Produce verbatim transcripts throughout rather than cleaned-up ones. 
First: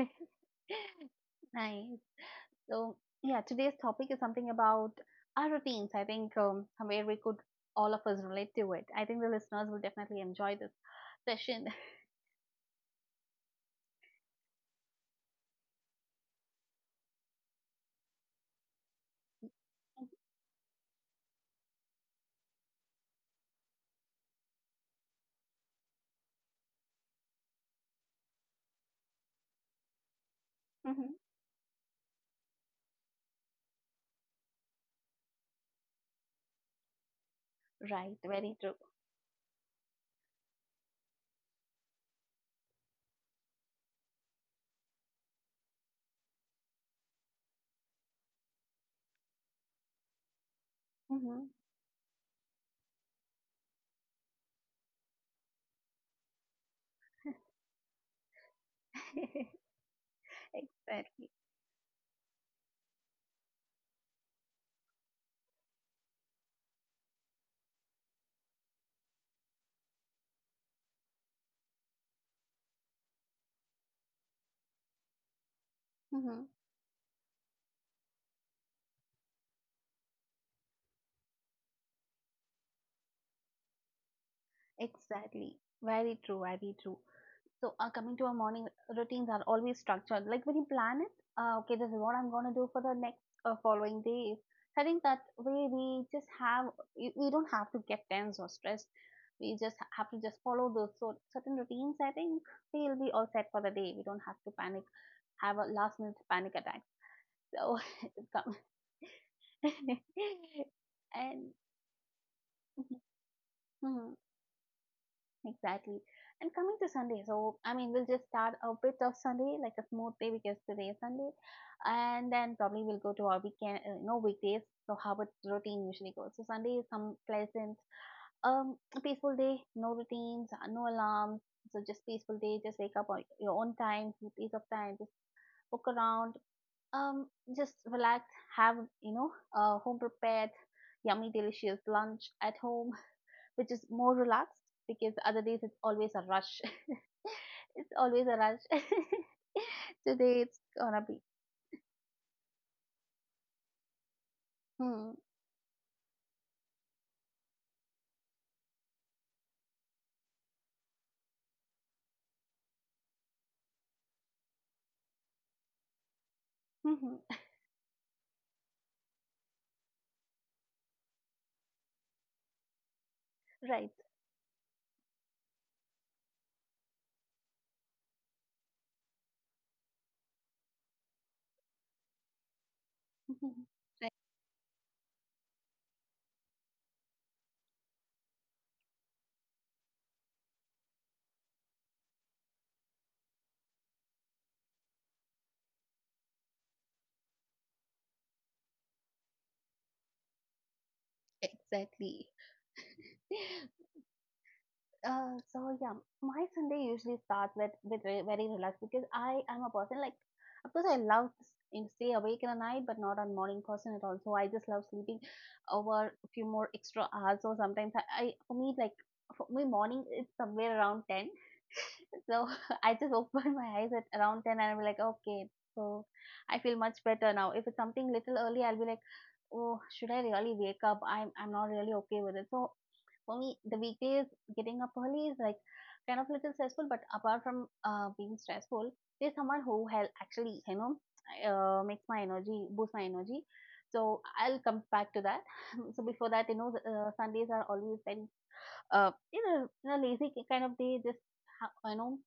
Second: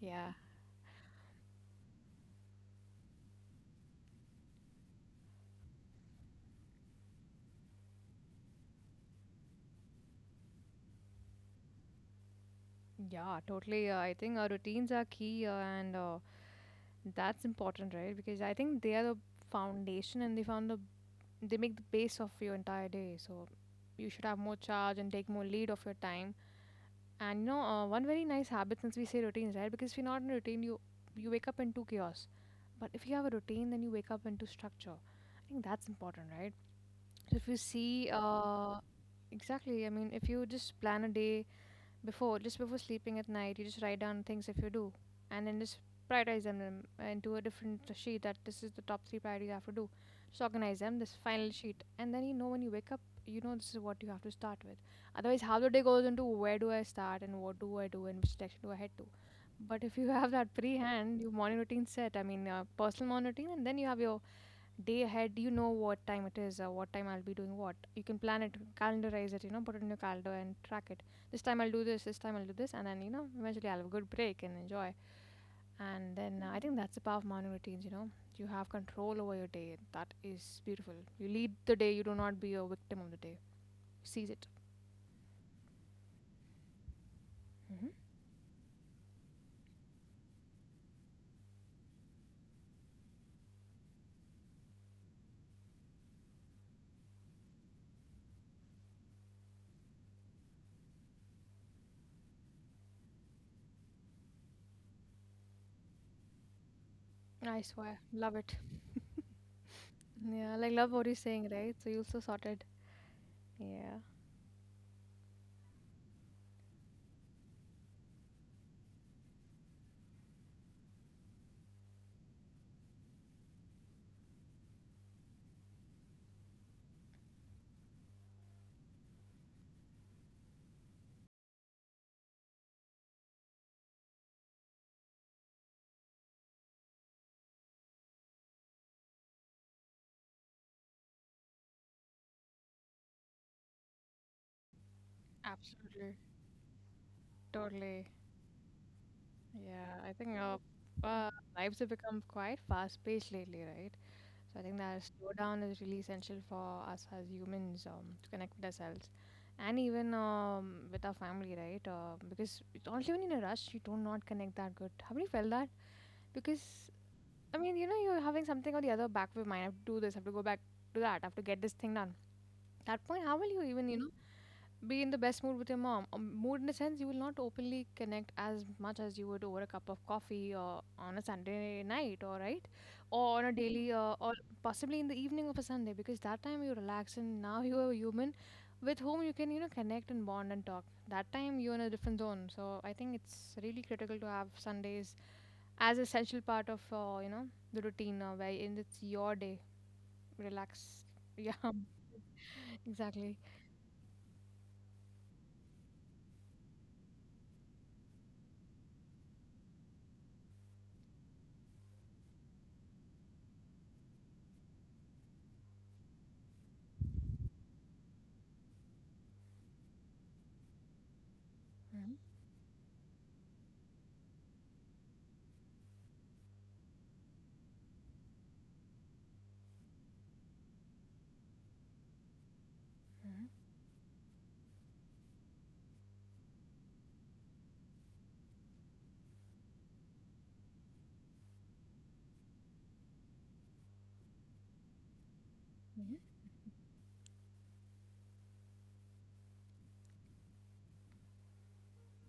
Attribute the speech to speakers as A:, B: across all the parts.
A: Yeah,
B: Nice. So, yeah, today's topic is something about our routines. I think um, somewhere we could all of us relate to it. I think the listeners will definitely enjoy this session.
A: yeah, totally. Uh, I think our routines are key, uh, and uh, that's important, right? Because I think they are the
B: M. An.
A: foundation, and they found the they make the base of your entire day. So you should have more charge and take more lead of your time. And you know, uh, one very nice habit, since we say routines, right? Because if you're not in a routine, you
B: Mhm.
A: you wake up into chaos. But if you have a routine, then you wake up into structure. I think that's important, right? So if you see,
B: Right, very true.
A: uh, exactly. I mean, if you just plan a day before, just before sleeping at night, you just write down things if you do, and then just prioritize them um, into a different sheet, that this is the top three priorities I have to do, just organize them, this
B: Mhm.
A: final sheet, and then you know when you wake up, you know this is what you have to start with. Otherwise, how the day goes into where do I start, and what do I do, and which direction do I head to? But if you have that pre-hand, your
B: Exactly.
A: morning routine set, I mean uh, personal morning routine, and then you have your day ahead, you know what time it is or what time I'll be doing what. You can plan it, calendarize it, you know, put it in your calendar and track it. This time I'll do this, this time I'll do this, and then you know eventually I'll have a good break and enjoy. And then
B: Mhm.
A: uh, I think that's the power of morning routines, you know. You have control over your day. That is beautiful. You lead the day. You do not be a victim of the day. Seize it.
B: Exactly. Very true, very true. So,
A: Hmm.
B: uh, coming to our morning routines are always structured. Like when you plan it, uh, okay, this is what I'm going to do for the next uh, following days. I think that way we just have, we we don't have to get tense or stressed. We just ha- have to just follow those sort, certain routines. I think we'll be all set for the day. We don't have to panic, have a last minute panic attack.
A: I
B: So,
A: swear,
B: it's
A: love
B: come.
A: it. Yeah, like, love what you're saying, right? So you are so sorted. Yeah,
B: And, exactly. And coming to Sunday, so I mean, we'll just start a bit of Sunday, like a smooth day because today is Sunday, and then probably we'll go to our weekend, uh, no weekdays. So how its routine usually goes. So Sunday is some pleasant, um, peaceful day, no routines, uh, no alarms. So just peaceful day. Just wake up on your own time, your piece of time. Just walk around, um, just relax. Have you know, uh, home prepared, yummy, delicious lunch at home, which is more relaxed because other days it's
A: absolutely,
B: always a rush. It's
A: totally.
B: always a rush.
A: Yeah, I think
B: Today
A: uh,
B: it's gonna be.
A: uh, lives have become quite fast-paced lately, right? So I think that
B: Hmm.
A: slowdown is really essential for us as humans um, to connect with ourselves and even um, with our family, right? Uh, because it's also when you're in a rush, you do not connect that good. Have you felt that? Because I mean, you know, you're having something or the other back of your mind. I have to do this. I have to go back to that. I have to get this thing done. At that point, how will you
B: Right.
A: even, you know, be in the best mood with your mom? Um, mood in the sense, you will not openly connect as much as you would over a cup of coffee or on a Sunday night, or right, or on a daily uh, or possibly in the evening of a Sunday, because that time you relax and now you are a human with whom you can, you know, connect and bond and talk. That time you're in a different zone, so I think it's really critical to have Sundays as essential part of uh, you know, the routine, uh, where in it's your day, relax. Yeah,
B: Exactly.
A: exactly.
B: Uh, so yeah, my Sunday usually starts with with very, very relaxed because I am a person, like, of course, I love s- in stay awake in the night, but not a morning person at all. So I just love sleeping over a few more extra hours. So sometimes I, I for me like for me morning it's somewhere around ten.
A: Hmm.
B: So I just open my eyes at around ten and I'm like, okay, so I feel much better now. If it's something little early, I'll be like, oh, should I really wake up? I'm I'm not really okay with it. So for
A: Hmm.
B: me, the weekdays getting up early is like kind of a little stressful, but apart from uh, being stressful, there's someone who help, actually, you know uh, makes my energy, boost my energy, so I'll come back to that. So
A: Hmm.
B: before that, you know uh, Sundays are always very uh, you know in a lazy kind of day. Just ha- you know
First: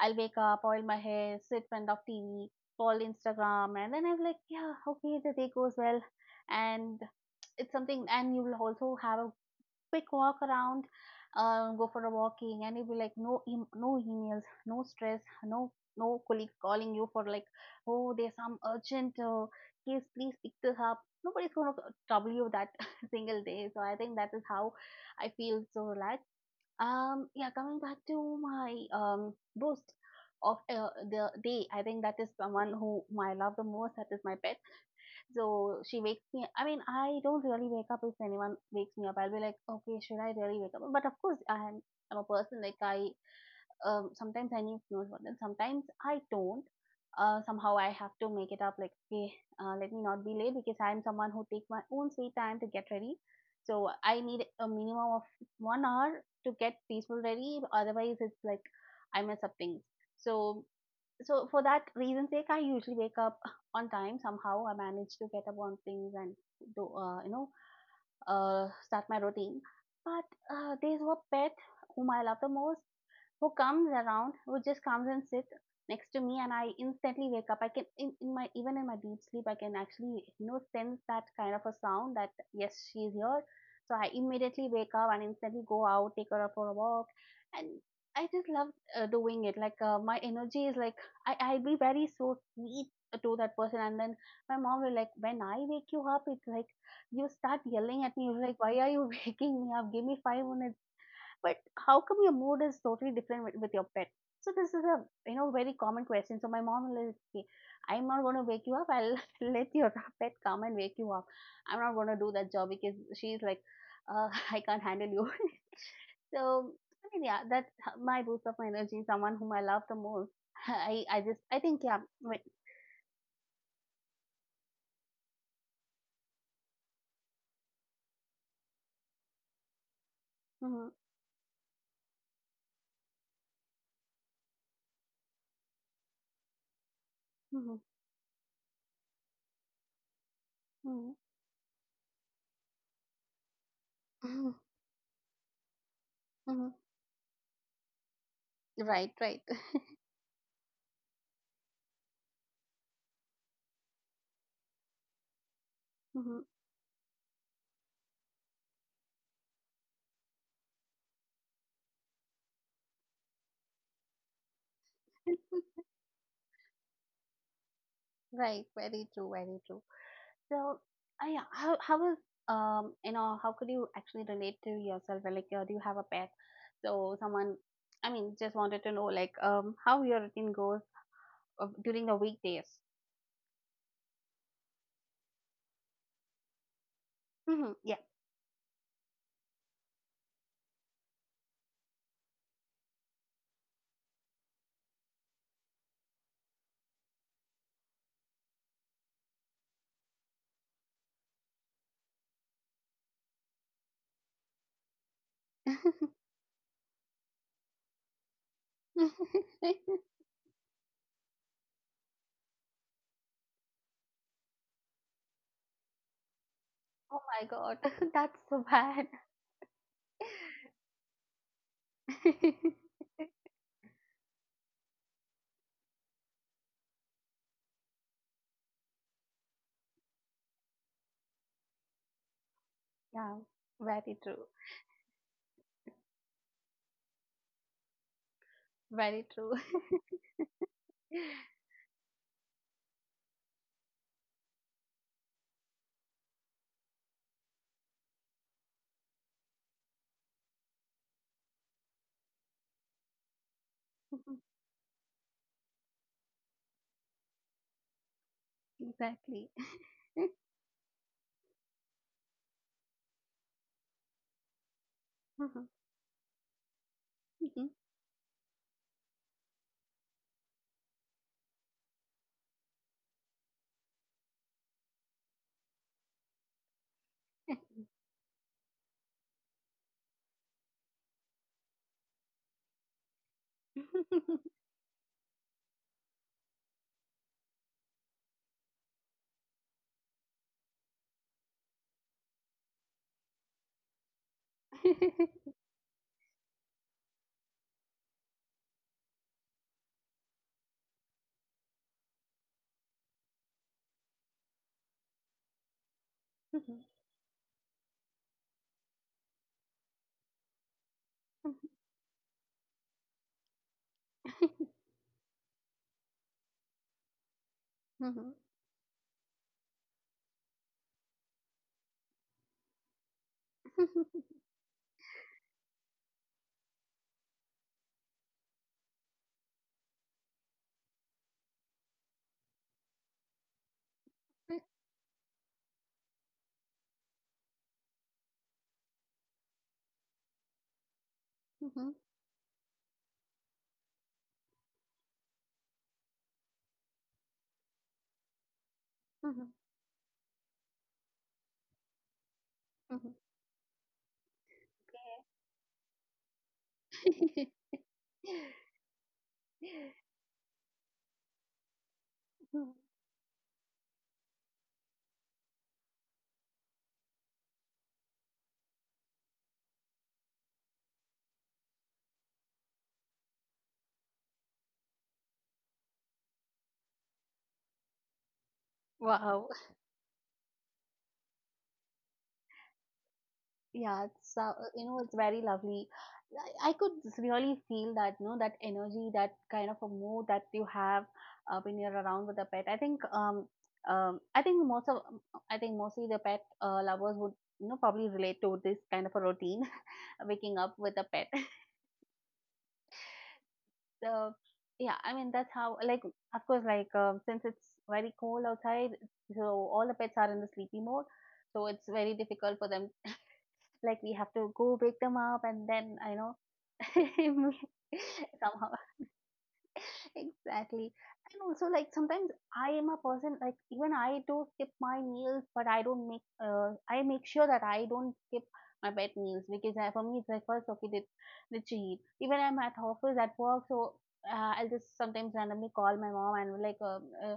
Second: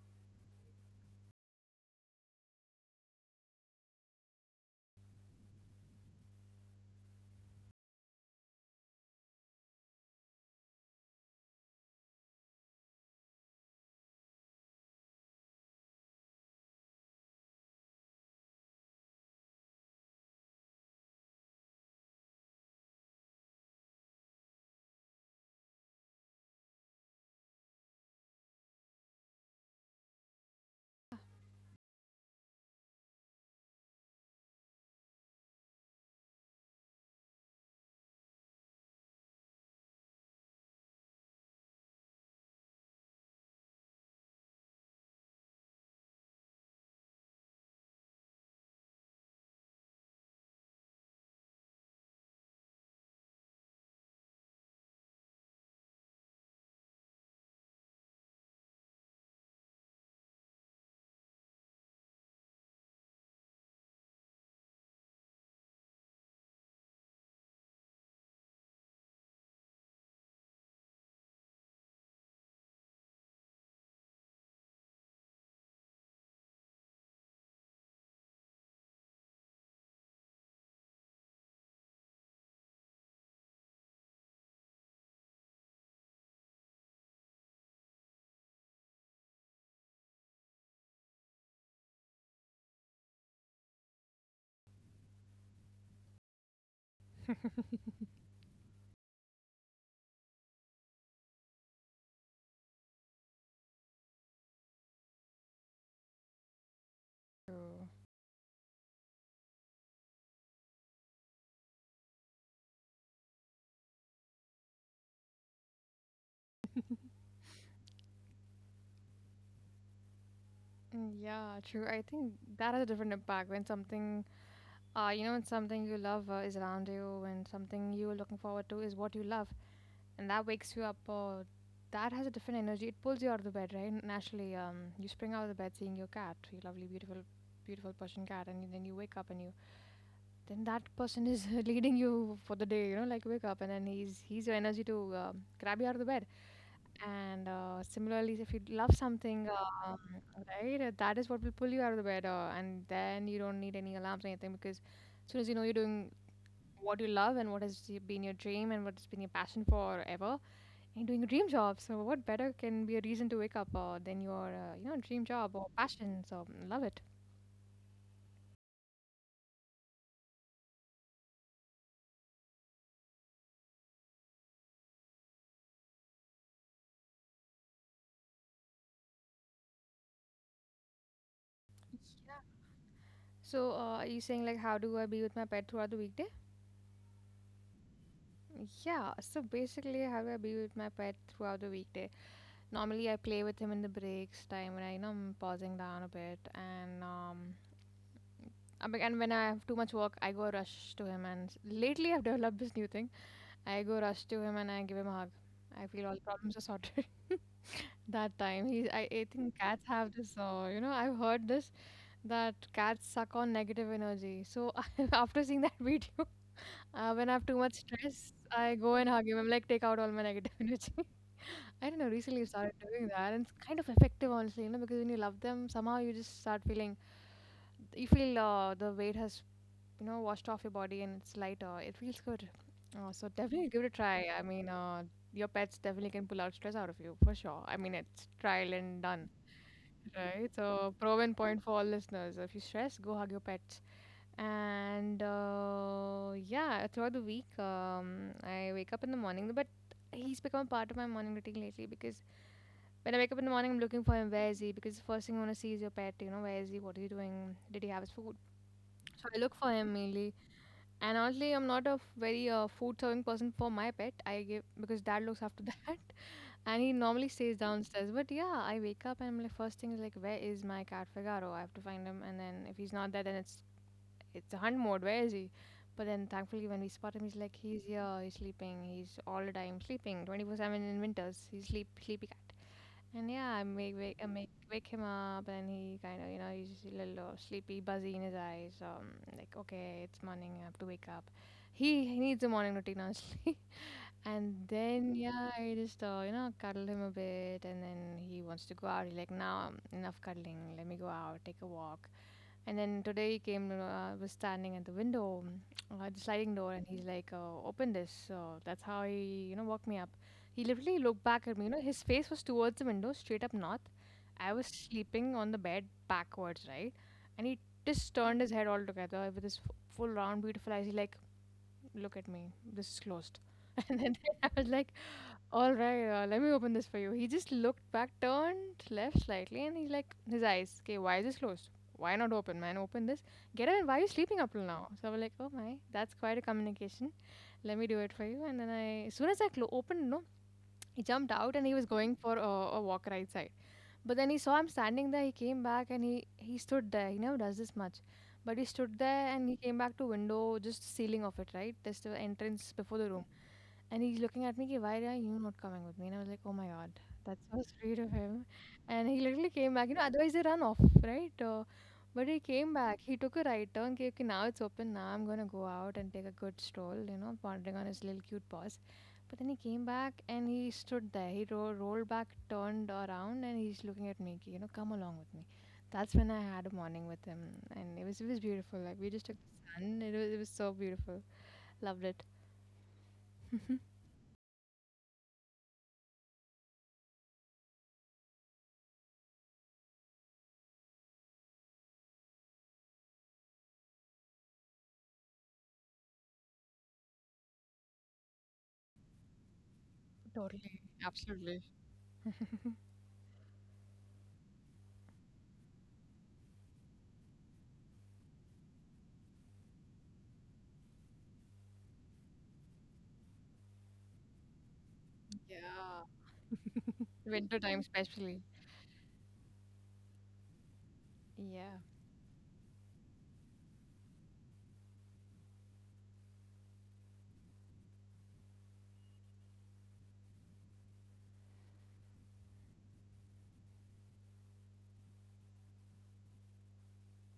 B: I'll wake up, oil my hair, sit in front of TV, scroll Instagram, and then I'm like, yeah, okay, the day goes well. And it's something, and you will also have a quick walk around, uh, go for a walking, and you'll be like, no, em- no emails, no stress, no no colleagues calling you for like, oh, there's some urgent uh, case, please pick this up. Nobody's gonna trouble you that single day. So I think that is how I feel so relaxed. Um, yeah, coming back to my um boost of uh, the day, I think that is someone who I love the most. That is my pet. So she wakes me, I mean, I don't really wake up if anyone wakes me up. I'll be like, okay, should I really wake up? But of course, I am, I'm a person, like, I um, sometimes I need snooze button, sometimes I don't. Uh, somehow I have to make it up. Like, okay, uh, let me not be late because I'm someone who take my own sweet time to get ready. So I need a minimum of one hour to get peaceful ready. Otherwise, it's like I mess up things. So so for that reason's sake, I usually wake up on time. Somehow I manage to get up on things and do, uh, you know uh, start my routine. But uh, there's one pet whom I love the most, who comes around, who just comes and sits next to me, and I instantly wake up. I can, in, in my even in my deep sleep, I can actually you know sense that kind of a sound, that yes, she is here. So I immediately wake up and instantly go out, take her for a walk, and I just love uh, doing it. Like, uh, my energy is like I I'll be very so sweet to that person, and then my mom will, like, when I wake you up, it's like you start yelling at me. You're like, why are you waking me up? Give me five minutes. But how come your mood is totally different with, with your pet? So this is a, you know very common question. So my mom will say,
A: True.
B: I'm not going to wake you up. I'll let your pet come and wake you up. I'm not going to do that job because she's like, uh, I can't handle you. So I mean, yeah, that's h- my boost of my energy, someone whom I love the most. i
A: Mm,
B: i just i
A: yeah,
B: think,
A: true.
B: yeah,
A: I think
B: wait.
A: that has a different impact when something, uh, you know, when something you love uh, is around you, and something you're looking forward to is what you love, and that wakes you
B: Hmm.
A: up. Uh, that has a different energy. It pulls you out of the bed, right? Naturally, um, you spring out of the bed seeing your cat, your lovely, beautiful,
B: Hmm.
A: beautiful Persian cat, and then you wake up and you, then that person is leading you for the day, you know, like wake up, and then he's he's your
B: Hmm.
A: energy to uh, grab you out of the bed.
B: Hmm.
A: And uh, similarly, if you love something,
B: Right, right.
A: um, right, uh, that is what will pull you out of the bed, uh, and then you don't need any alarms or anything, because as soon as you know you're doing
B: Hmm.
A: what you love, and what has y- been your dream, and what has been your passion forever, you're doing a dream job. So what better can be a reason to wake up uh, than your, uh, you know, dream job or passion? So mm, love it.
B: Right, very true, very true. So, uh, yeah, how how was, um you know how could you actually relate to yourself? Or like, uh, do you have a pet? So someone, I mean, just wanted to know, like, um how your routine goes uh, during the weekdays.
A: So uh, are you saying like, how do I be with my pet throughout the weekday?
B: Hmm, yeah.
A: Yeah. So basically, how do I be with my pet throughout the weekday? Normally I play with him in the breaks time when I, you know, I'm pausing down a bit, and um I be- and when I have too much work, I go rush to him, and s- lately I've developed this new thing. I go rush to him and I give him a hug. I feel all problems are sorted. That time he, I, I think cats have this, uh, you know, I've heard this, that cats suck on negative energy. So after seeing that video, uh, when I
B: Oh
A: have too
B: my
A: much
B: god,
A: stress,
B: that's
A: I
B: so
A: go and
B: bad.
A: hug him. I'm like, take out all my negative energy. I don't know. Recently, I started doing that, and it's kind of effective, honestly. You know, because when you love them, somehow you just start feeling, you feel uh, the weight has, you know, washed off your body, and it's lighter. It feels good. Uh, so
B: Yeah,
A: definitely give it a
B: very
A: try. I
B: true.
A: mean, uh, your pets definitely can pull out stress out of you for sure. I mean, it's trial and done,
B: Very true.
A: right? So proven point for all listeners. If you stress, go hug your pet. And uh, yeah, throughout the week, um, I wake up in the morning. But he's become a part of my morning routine lately, because when I wake up in the morning, I'm looking for him. Where is he? Because the first thing I want to see is your pet. You know, where is he? What is he doing? Did he have his food? So I
B: Exactly.
A: look for him mainly. And honestly, I'm not a f- very uh, food serving person for my pet. I give because dad looks
B: Mhm.
A: after that, and he normally
B: Mhm.
A: stays downstairs. But yeah, I wake up and I'm like, first thing is like, where is my cat Figaro? I have to find him. And then if he's not there, then it's it's a hunt mode. Where is he? But then thankfully, when we spot him, he's like, he's here, he's sleeping, he's all the time sleeping, twenty-four seven in winters. He's sleep sleepy cat. And yeah, I make wake I make wake him up, and he kind of, you know, he's just a little uh, sleepy, buzzy in his eyes. Um, like okay, it's morning, I have to wake up. He, he needs a morning routine, honestly. And then yeah, I just uh, you know, cuddle him a bit, and then he wants to go out. He's like, "Now enough cuddling. Let me go out, take a walk." And then today he came, uh, was standing at the window, uh, the sliding door,
B: Mhm.
A: and he's like, uh, "Open this." So that's how he, you know, woke me up. He literally looked back at me. You know, his face was towards the window, straight up north. I was sleeping on the bed backwards, right? And he
B: Mhm.
A: just
B: Mhm.
A: turned his head all together with his f- full round, beautiful eyes. He's like, look at me, this is closed. And then I was like, all right, uh, let me open this for you. He just looked back, turned left slightly, and he's like, his eyes, okay, why is this closed? Why not open, man? Open this. Get up, and why are you sleeping up till now? So I was like, oh my, that's quite a communication. Let me do it for you. And then I, as soon as I clo- opened, no, he jumped out and
B: Mhm.
A: he was going for a, a walk right side. But then he saw I'm standing there. He came back and he he stood there. He never does this much, but he stood there and he
B: Mhm.
A: came back to window, just ceiling of it, right? There's the entrance before the
B: Mhm.
A: room, and he's looking at me. Ki, why are you not coming with me? And I was like, oh my god, that's so sweet of him. And he literally came back. You know, otherwise they run off, right? Uh, but he came
B: Mm.
A: back. He took a right turn. Okay, okay, now it's open. Now I'm gonna go out and take a good stroll. You know, pondering on his little cute paws. But then he came back and he stood there. He ro- rolled back, turned around, and he's looking at me. You know, come along with me. That's when I had a morning with him, and it was it was beautiful. Like we just took
B: Wow.
A: the sun. It was it was so beautiful. Loved it.
B: Yeah, it's uh, you know it's very lovely. I, I could really feel that, you know that energy, that kind of a mood that you have uh, when you're around with a pet. I think um um I think most of I think mostly the pet uh, lovers would, you know probably relate to this kind of a routine, waking up
A: Totally.
B: with a pet.
A: Absolutely.
B: So yeah, I mean that's how, like, of course, like, um, since it's very cold outside, so all the pets are in the sleepy mode. So it's very difficult for them, like we have to go break them up, and
A: Yeah.
B: then I know.
A: Winter time, especially.
B: Somehow. Exactly. And also,
A: Yeah.
B: like, sometimes I am a person, like, even I do skip my meals, but I don't make, uh, I make sure that I don't skip my bed meals, because I, for me, it's like, first, okay, let's, let's eat. Even I'm at office, at work, so uh, I'll just sometimes randomly call my mom and, like, um uh,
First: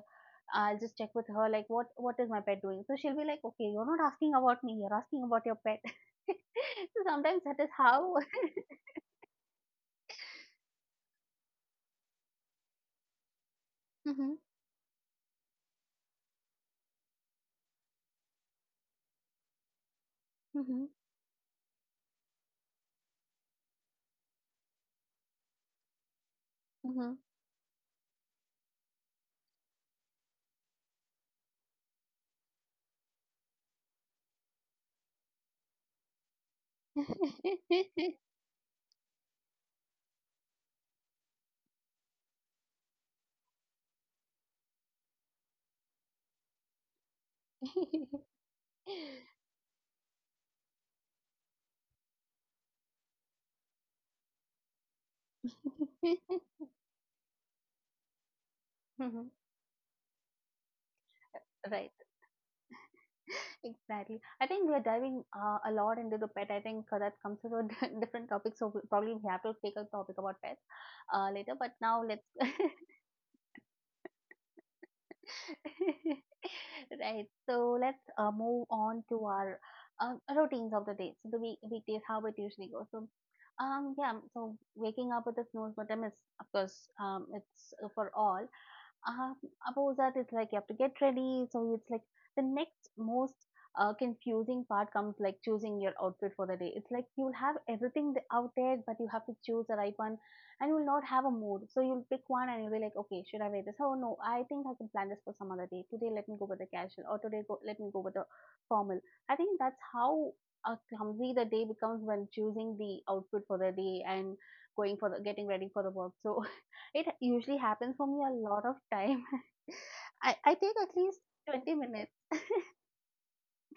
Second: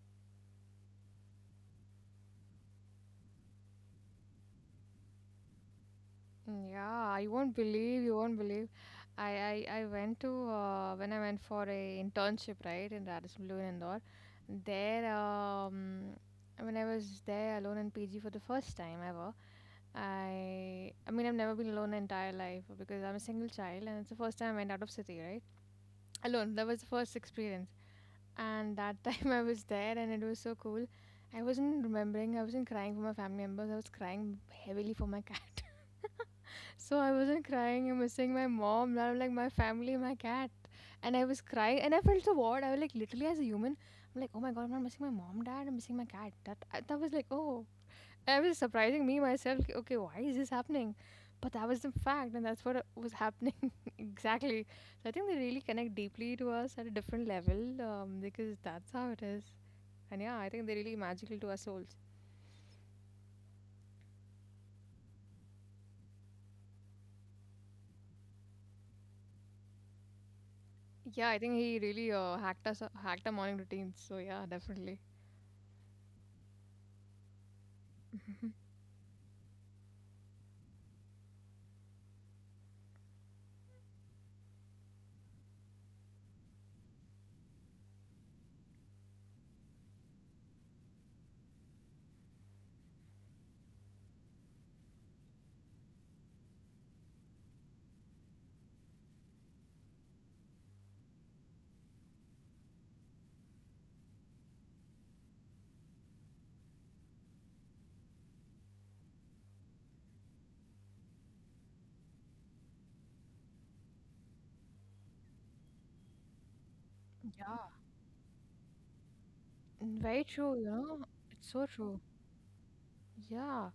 B: I'll just check with her, like, what, what is my pet doing? So she'll be like, okay, you're not asking about me, you're asking about your pet.
A: Mm,
B: So
A: yeah, you
B: sometimes
A: won't
B: that is
A: believe,
B: how.
A: you won't believe. I, I, I went to uh, when I went for a internship right in Radisson Blue in Indore.
B: Hmm.
A: There, um, when I was there alone in P G for the first time ever, I I mean I've never been alone my entire life because I'm a single child, and it's the first time I went out of city, right? Alone. That was the
B: Hmm.
A: first experience, and that time I was there, and it was so cool. I wasn't remembering, I wasn't crying for my family members, I was crying heavily for my cat. So I wasn't crying and
B: Hmm.
A: missing my mom. Now I'm like, my family, my cat. And I was crying, and I felt so bored. I was like, literally, as a human, I'm like, oh my god, I'm not missing my mom, dad. I'm missing my cat. That I- that was like, oh. And I was surprising me myself, like, okay, why is this happening? But that was the fact, and that's what uh, was happening, exactly. So I think they really connect deeply to us at a different level, um, because that's how it
B: Mhm.
A: is. And yeah, I think they're really magical to our
B: Right.
A: souls.
B: Exactly. I think we're diving uh, a lot into the pet. I think uh, that comes to a di- different topic. So we- probably we have to take a topic about pets
A: Yeah,
B: uh,
A: I
B: later.
A: think
B: But
A: he
B: now
A: really
B: let's
A: uh,
B: right.
A: hacked us, hacked our morning routines. So yeah, definitely.
B: So let's uh, move on to our um, routines of the day. So the week weekdays, how it usually goes. So um yeah. So waking up with a snooze button is, of course, um it's uh, for all. Um, Above that, it's like you have to get ready. So it's like the next most uh, confusing part comes like choosing your outfit for the day. It's like you'll have everything th- out there, but you have to choose the right one, and you'll not have a mood. So you'll pick one and you'll be like, okay, should I wear this? Oh no, I think I can plan this for some other day. Today, let me go with the casual, or today, go, let me go with the formal. I think that's how uh, clumsy the day becomes when choosing the outfit for the day, and going for the getting ready for the work. So it usually happens for me a lot of time.
A: Mm, very
B: I, I
A: true, you
B: take at
A: know.
B: least
A: It's so
B: twenty
A: true.
B: minutes.
A: Yeah.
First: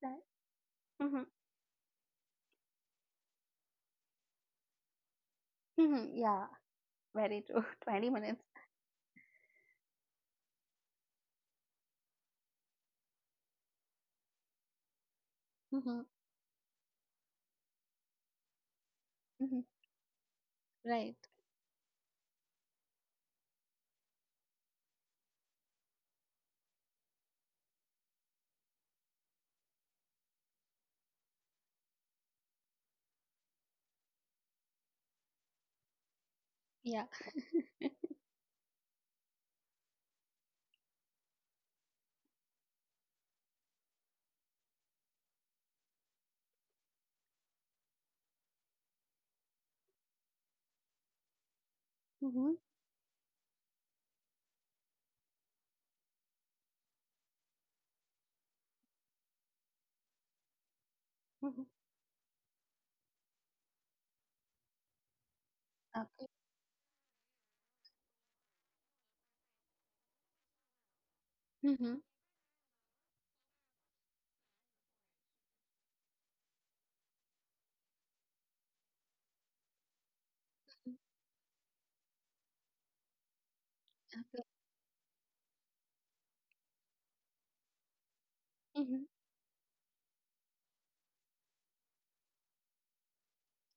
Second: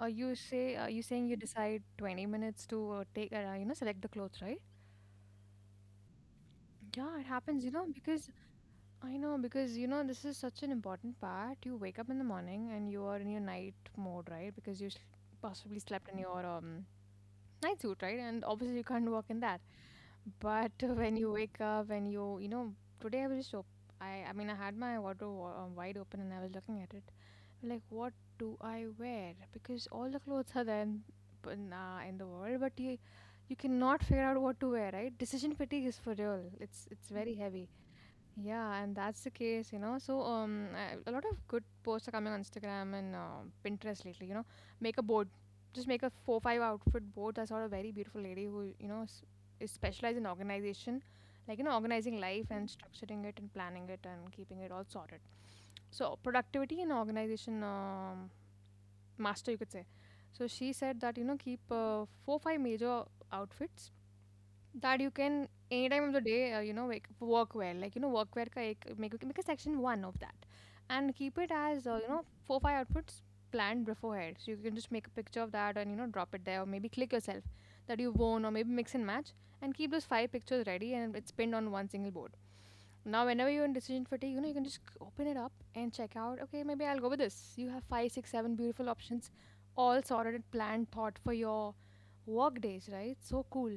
A: Uh, you say uh, you
B: Mm-hmm,
A: saying you decide twenty minutes to uh, take uh, you know select the clothes, right?
B: mm-hmm, yeah,
A: Yeah, it
B: very
A: happens,
B: true.
A: you know,
B: twenty
A: because
B: minutes.
A: I know because you know this is such an important part. You wake up in the morning and you are in your night mode, right? Because you s- possibly
B: Mm-hmm,
A: slept in your um night suit, right? And obviously you can't work in that.
B: mm-hmm,
A: But when
B: right.
A: you wake up and you you know today I was just op- I I mean I had my wardrobe wa- uh, wide open and I was looking at it, like, what do I wear? Because all the clothes are there in, but, nah, in the world, but you you cannot figure out what to wear, right? Decision fatigue is for real. It's
B: Yeah.
A: it's very heavy. Yeah, and that's the case, you know. So um, I- a lot of good posts are coming on Instagram and um Pinterest lately. You know, make a board. Just make a four five outfit board. I saw a very beautiful lady who you know is, is specialized in organization, like you know organizing life
B: Mm-hmm,
A: and structuring it and planning it and keeping it all sorted. So productivity and organization. Um, master, you could say. So she said that you know keep
B: mm-hmm,
A: uh, four five major outfits, that you can any
B: okay.
A: time of the day uh, you know like work wear, like you know work wear ka ek, make make a section one of that and keep it
B: Mm-hmm,
A: as uh, you know four five outfits planned beforehand, so you can just make a picture of that and you know drop it there, or maybe click yourself that you've worn, or maybe mix and match and keep those five pictures ready, and it's pinned on one single board. Now, whenever you're in decision fatigue, you know, you can just open it up and check out, okay, maybe I'll go with this. You have five, six, seven beautiful
B: mm-hmm,
A: options, all sorted and planned, thought for your work days, right? So cool. And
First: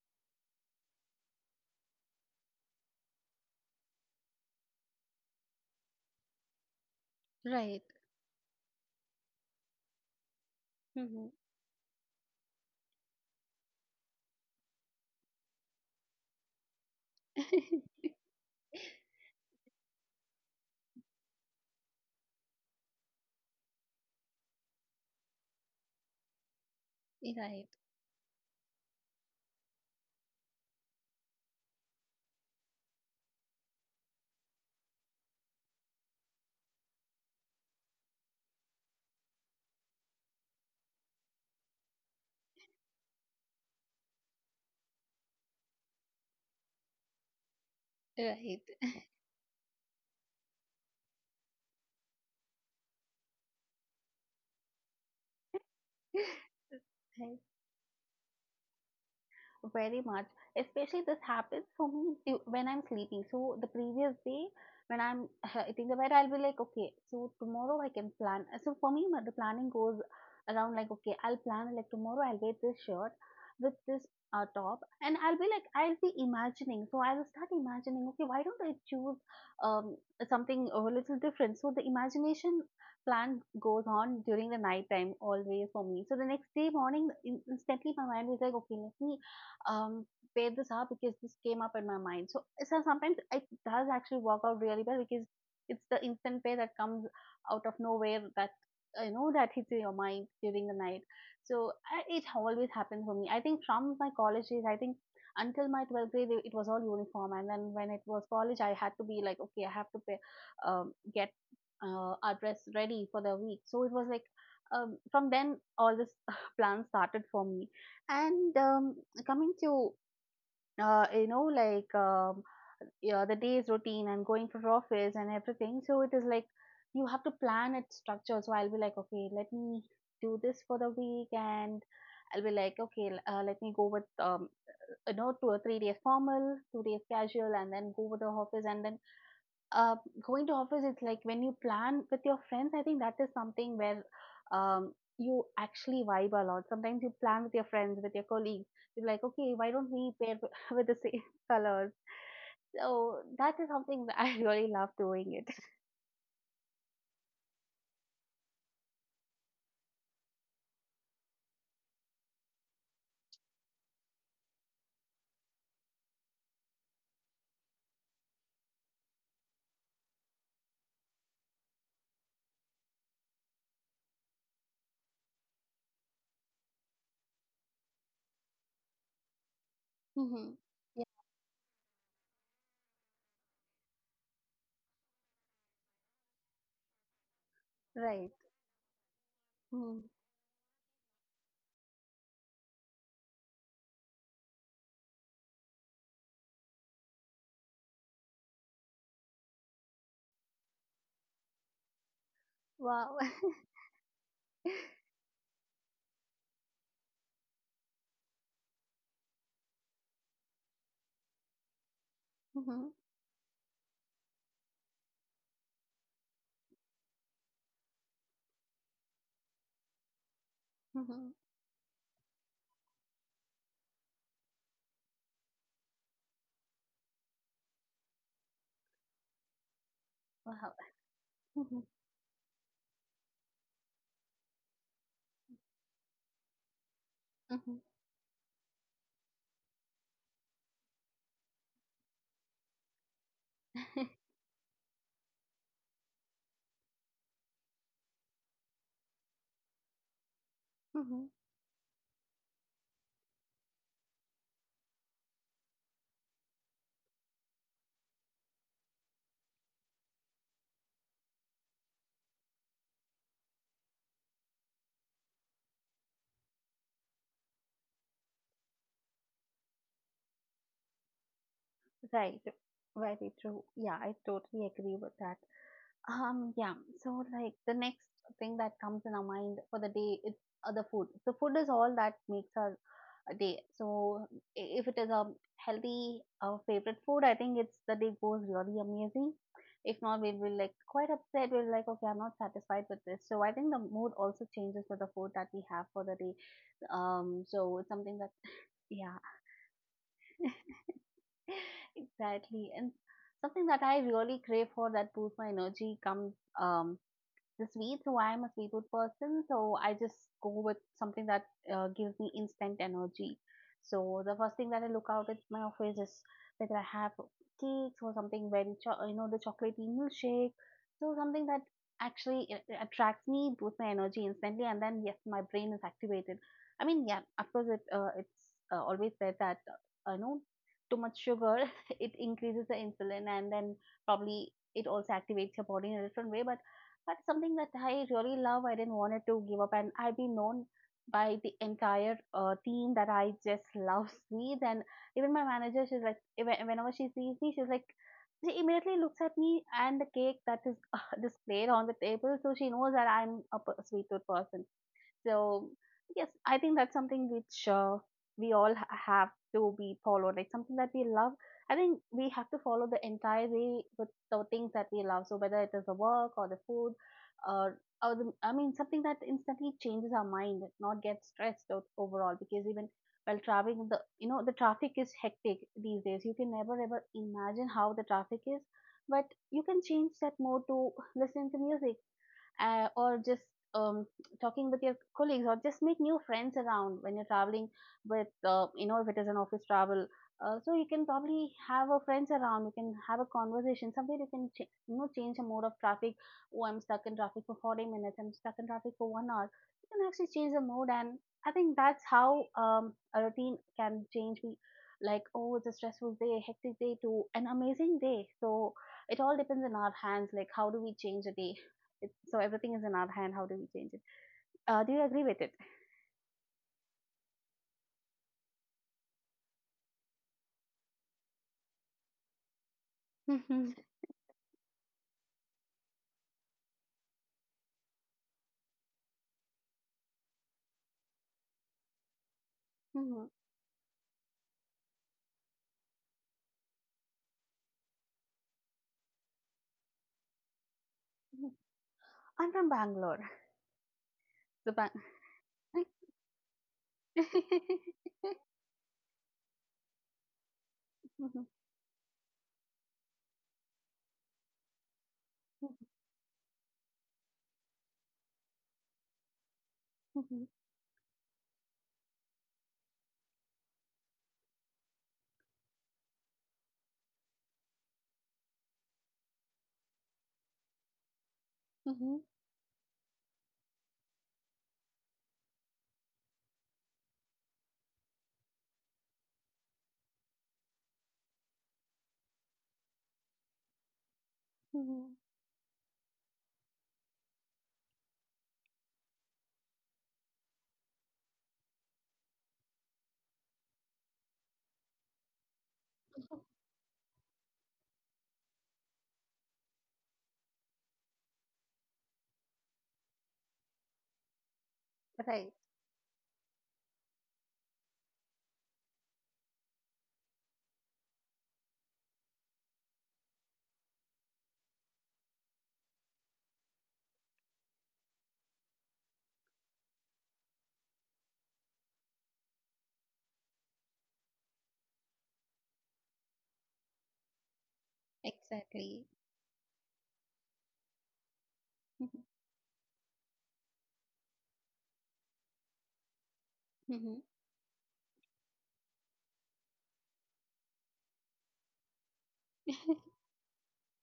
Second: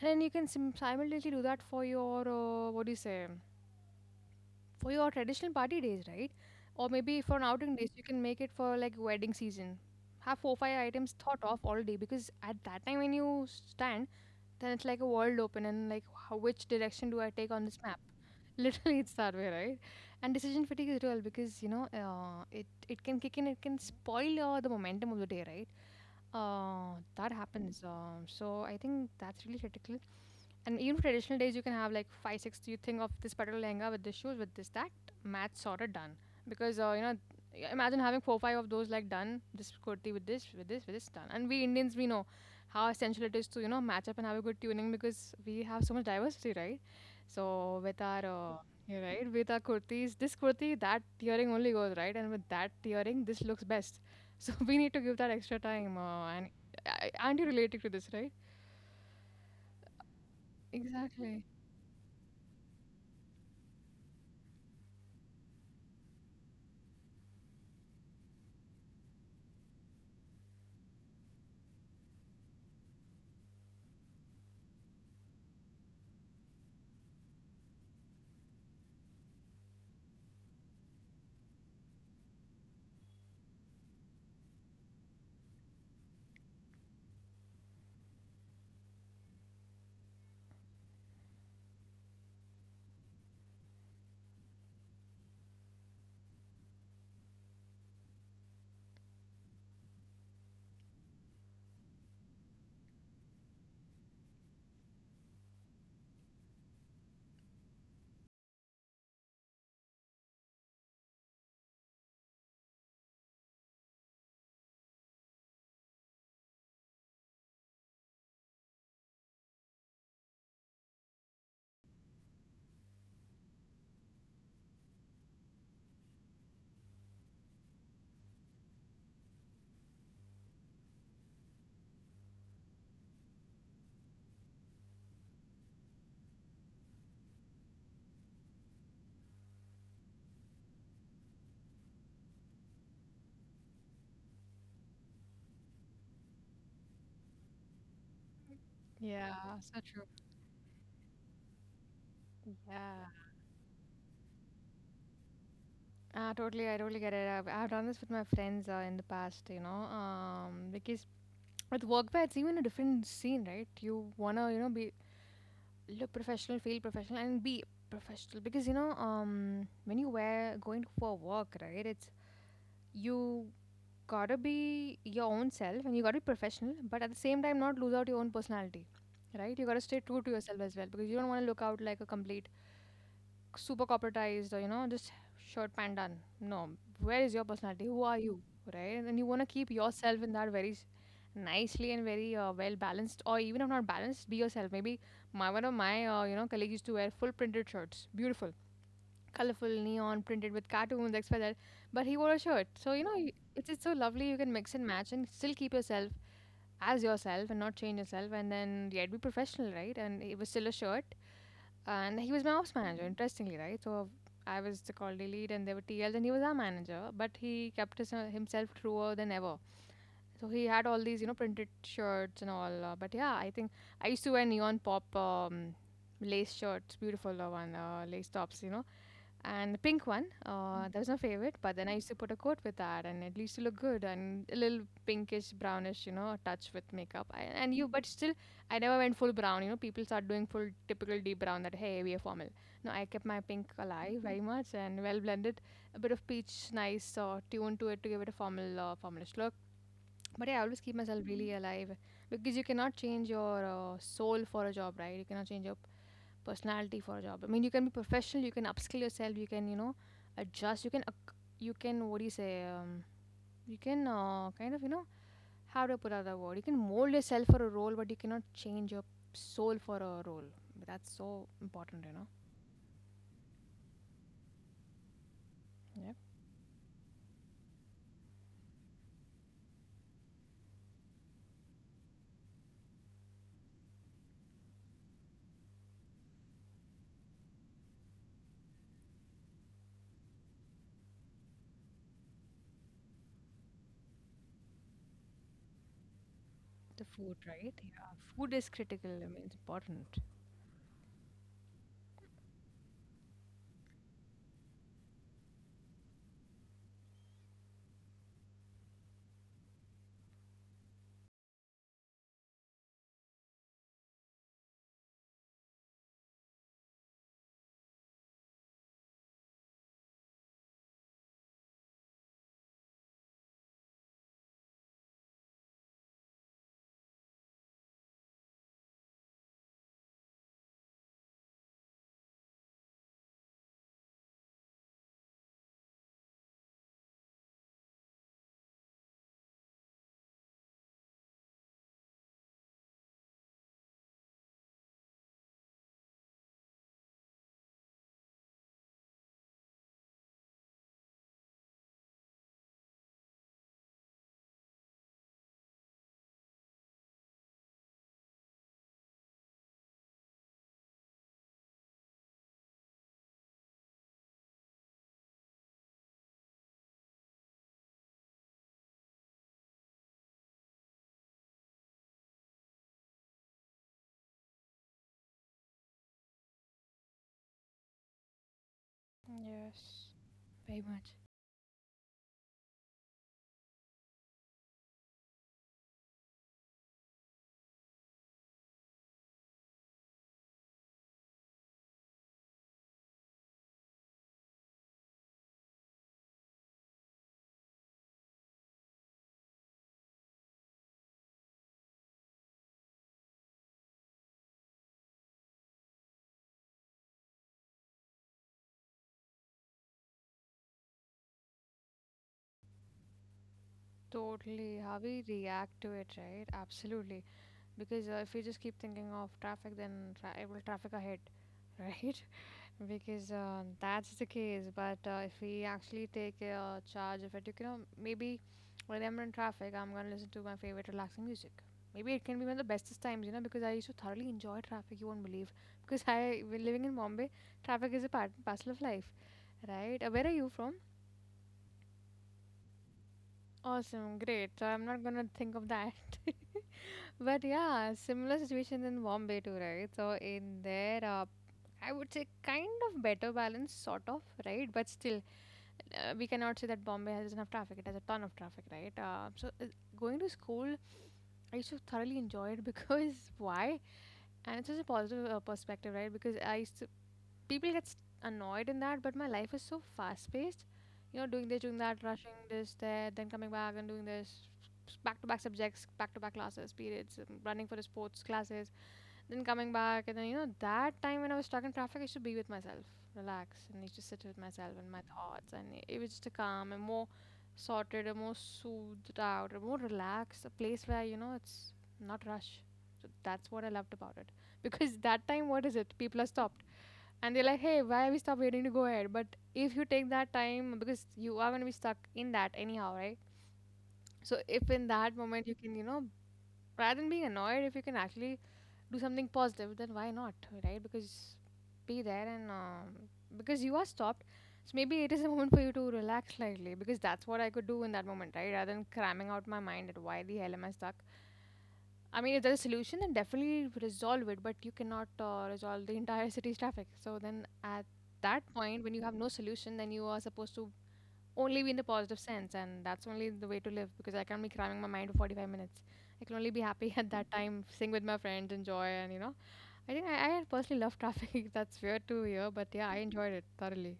A: then you can sim- simultaneously do that for your, uh, what do you say, for your traditional party days, right? Or maybe for an outing
B: right.
A: days, you can make it for like wedding season. Have four, five items
B: Mm-hmm.
A: thought of all day, because at that time when you stand, then it's like a world open, and like, how, which direction do I take on this map? Literally, it's that way, right? And decision fatigue is real, because you know uh, it it can kick in, it can spoil uh, the momentum of the day, right? Uh, that
B: Right.
A: happens. Um, so I think that's really critical. And even for traditional days, you can have like five six, you think of this particular lehenga with this shoes with this that, match sorted, done. Because uh, you know, y- imagine having four five of those, like done this kurti with this with this with this, done. And we Indians, we know how essential it is to you know match up and have a good tuning, because we have so much diversity, right? So with our uh,
B: Right.
A: you're right, with our kurtis, this kurti that tearing only goes right, and with that tearing this looks best. So we need to give that extra time, uh, and uh, aren't
B: Right.
A: you related to this, right?
B: Very much. Especially this
A: Exactly.
B: happens for me du- when I'm sleeping. So the previous day, when I'm hitting the bed, I'll be like, okay, so tomorrow I can plan. So for me, my- the planning goes around like, okay, I'll plan like tomorrow I'll wear this shirt with this uh, top, and I'll be like, I'll be imagining. So I'll start imagining, okay, why don't I choose um something a little different? So the imagination plan goes on during the night time always for me. So the next day morning, in- instantly my mind is like, okay, let me um, pair this up because this came up in my mind. So, so sometimes it does actually work out really well because it's the instant pair that comes out of nowhere that uh, you know that hits in your mind during the night. So I, it always happens for me. I think from my college days, I think until my twelfth grade it was all uniform. And then when it was college, I had to be like, okay, I have to pay, um, get uh, our dress ready for the week. So it was like, um, from then all this plan started for me. And um, coming to uh, you know like um, yeah, the day's routine and going for office and everything, so it is like you have to plan it structure. So I'll be like, okay, let me do this for the week. And I'll be like, okay, l- uh, let me go with um, you know two or three days formal, two days casual, and then go with the office. And then uh, going to office, it's like when you plan with your friends, I think that is something where um, you actually vibe a lot. Sometimes you plan with your friends, with your colleagues. You're like,
A: Yeah,
B: okay, why
A: so
B: don't we pair with the same colors?
A: yeah,
B: So that is something that I really love doing it.
A: uh, totally. I totally get it. I've, I've done this with my friends uh, in the past, you know, um, because with workwear, it's even a different scene, right? You wanna, you know, be look professional, feel professional, and be professional, because you know, um, when you wear going for work, right? It's you gotta be your own self and you gotta be professional, but at the same time, not lose out your own personality, right? You gotta stay true to
B: Hmm.
A: yourself as well,
B: Yeah.
A: because you don't want to look out like a complete super corporatized, or you know just short pan done, no, where is your personality, who are
B: Right.
A: you, right? And you want to keep
B: Mm.
A: yourself in that very s- nicely and very uh, well balanced, or even if not balanced, be yourself. Maybe my one of my uh, you know colleagues used to wear full printed shirts, beautiful colorful neon printed with cartoons xyz, but he wore a shirt. So you
B: Wow.
A: know y- it's, it's so lovely, you can mix and match and still keep yourself as yourself and not change yourself, and then yet be professional, right? And it was still a shirt. And he was my ops
B: Hmm.
A: manager, interestingly, right? So I was the quality lead and there were T Ls, and he was our manager, but he kept his, himself truer than ever. So he had all these you
B: Hmm.
A: know printed shirts and all, uh, but yeah, I think I used to wear neon pop um, lace shirts, beautiful uh, one uh, lace tops, you know, and the pink one.
B: Wow.
A: Uh, that was my favorite. But
B: Hmm.
A: then I used to put a coat with that, and it used to look good and a little pinkish, brownish, you know, touch with makeup. I, and
B: Hmm.
A: you, but still, I never went full brown. You know, people start doing full typical deep brown, that hey, we are formal. No, I kept my pink alive very much and well blended. A bit of peach, nice uh, tune to it to give it a formal, uh, formalish look. But yeah, I always keep
B: Hmm.
A: myself really alive, because you cannot change your uh, soul for a job, right? You cannot change your personality for a job. I mean, you can be professional, you can upskill yourself, you can you know adjust, you can ac- you can what do you say, um, you can uh, kind of you know, how to put out the word, you can mold yourself for a role, but you cannot change your soul for a role. That's so important, you know.
B: Right. Very true, yeah, I totally agree with that.
A: Yeah,
B: Um, yeah. So like the next thing that comes in our mind for the day is uh, the food. So food is all that makes our uh, day. So i- if it is a healthy uh, favorite food, I think it's the day goes really amazing. If not, we will like quite upset. We're like, okay, I'm not satisfied with this. So I think the mood also changes with the food that we have for the day.
A: the
B: Um,
A: food,
B: so
A: right?
B: it's
A: Yeah,
B: something that
A: food is critical,
B: yeah,
A: I mean, it's important.
B: exactly. And something that I really crave for that boosts my energy comes um the sweets. So I am a sweet tooth person, so I just go with something that uh, gives me instant energy. So the first thing that I look out at my office is whether I have cakes or something very cho- you know, the chocolatey milkshake. So something that actually a- a- attracts me, boosts my energy instantly, and then yes, my brain is activated. I mean, yeah, of course, it uh, it's uh, always said that uh, you know too much sugar it increases the insulin, and then probably it also activates your body in a different way, but that's something that I really love. I didn't want it to give up, and I've been known by the entire uh, team that I just love sweets. And even my manager, she's like, even- whenever she sees me, she's like, she immediately looks at me and the cake that is displayed on the table, so she knows that I'm a p- sweet tooth person. So yes, I think that's something which uh, we all ha- have to be followed. Like something that we love. I think we have to follow the entire way with the things that we love. So whether it is the work or the food, or or the, I mean something that instantly changes our mind, not get stressed out overall. Because even while traveling, the you know the traffic is hectic these days. You can never ever imagine how the traffic is, but you can
A: Yes,
B: change that mode
A: very
B: to
A: much.
B: listen to music, uh, or just um, talking with your colleagues, or just make new friends around when you're traveling with, uh, you know, if it is an office travel. Uh, so you can probably have a friends around, you can have a conversation somewhere, you can ch- you know, change the mode of traffic. Oh, I'm stuck in traffic for forty minutes, I'm stuck in traffic for one hour. You can actually change the mode. And I think that's how um, a routine can change me. Like, oh, it's a stressful day, hectic day to an amazing day. So it all depends on our hands, like how do we change a day. It's, so everything is in our hand. How do we change it?
A: Totally.
B: Uh, do
A: How
B: you
A: we
B: agree with it?
A: react to it, right? Absolutely. Because uh, if we just keep thinking of traffic, then tra- it will traffic ahead, right? Because uh,
B: Mhm,
A: that's the case, but uh, if we actually take uh, charge of it, you know, maybe when I'm in traffic, I'm gonna listen to my favorite relaxing music. Maybe it can be one of the bestest times,
B: mhm,
A: you know, because I used to thoroughly enjoy traffic, you won't believe. Because I, we're living in Bombay, traffic is a part and parcel of life, right? Uh, where are you from?
B: mhm. I'm from Bangalore.
A: Awesome, great. So
B: So
A: I'm
B: Bang-
A: not gonna think of that. But yeah, similar situation in Bombay too, right? So in there, uh,
B: Mhm,
A: I would say kind of better balance, sort of, right? But still,
B: mhm,
A: uh, we cannot say that Bombay has enough traffic. It has a ton of traffic, right? Uh, so uh, going to school, I used to thoroughly enjoy it because why? And it's just a positive uh, perspective, right? Because I used to, people get s- annoyed in that, but my life is so fast paced. You know, doing this, doing that,
B: mhm,
A: rushing this, there, then coming back and doing this, back to back subjects, back to back classes, periods, um, running for the sports classes. Then coming back, and then, you know, that time when I was stuck in traffic, I used to be with myself, relax, and I used to sit with myself and my
B: mhm.
A: thoughts, and it it was just a calm and more sorted, a more soothed out, a more relaxed, a place where, you know, it's not rush. So that's what I loved about it. Because that time, what is it? People are stopped. And they're like, hey, why are we stopped waiting to go ahead? But if you take that time, because you are going to be stuck in that anyhow, right? So if in that moment
B: Right.
A: you can, you know, rather than being annoyed, if you can actually do something positive, then why not, right? Because be there and um, because you are stopped. So maybe it is a moment for you to relax slightly because that's what I could do in that moment, right? Rather than cramming out my mind at why the hell am I stuck. I mean, if there's a solution, then definitely resolve it, but you cannot uh, resolve the entire city's traffic. So then at that point, when you
B: Exactly.
A: have no solution, then you are supposed to only be in the positive
B: Mhm,
A: sense, and that's only the way to live because I can't be cramming my mind for forty-five minutes. I can only be happy at
B: mhm.
A: that time, sing with my friends, enjoy, and you know I think I, I personally love traffic. That's weird to hear, but yeah, I enjoyed it thoroughly.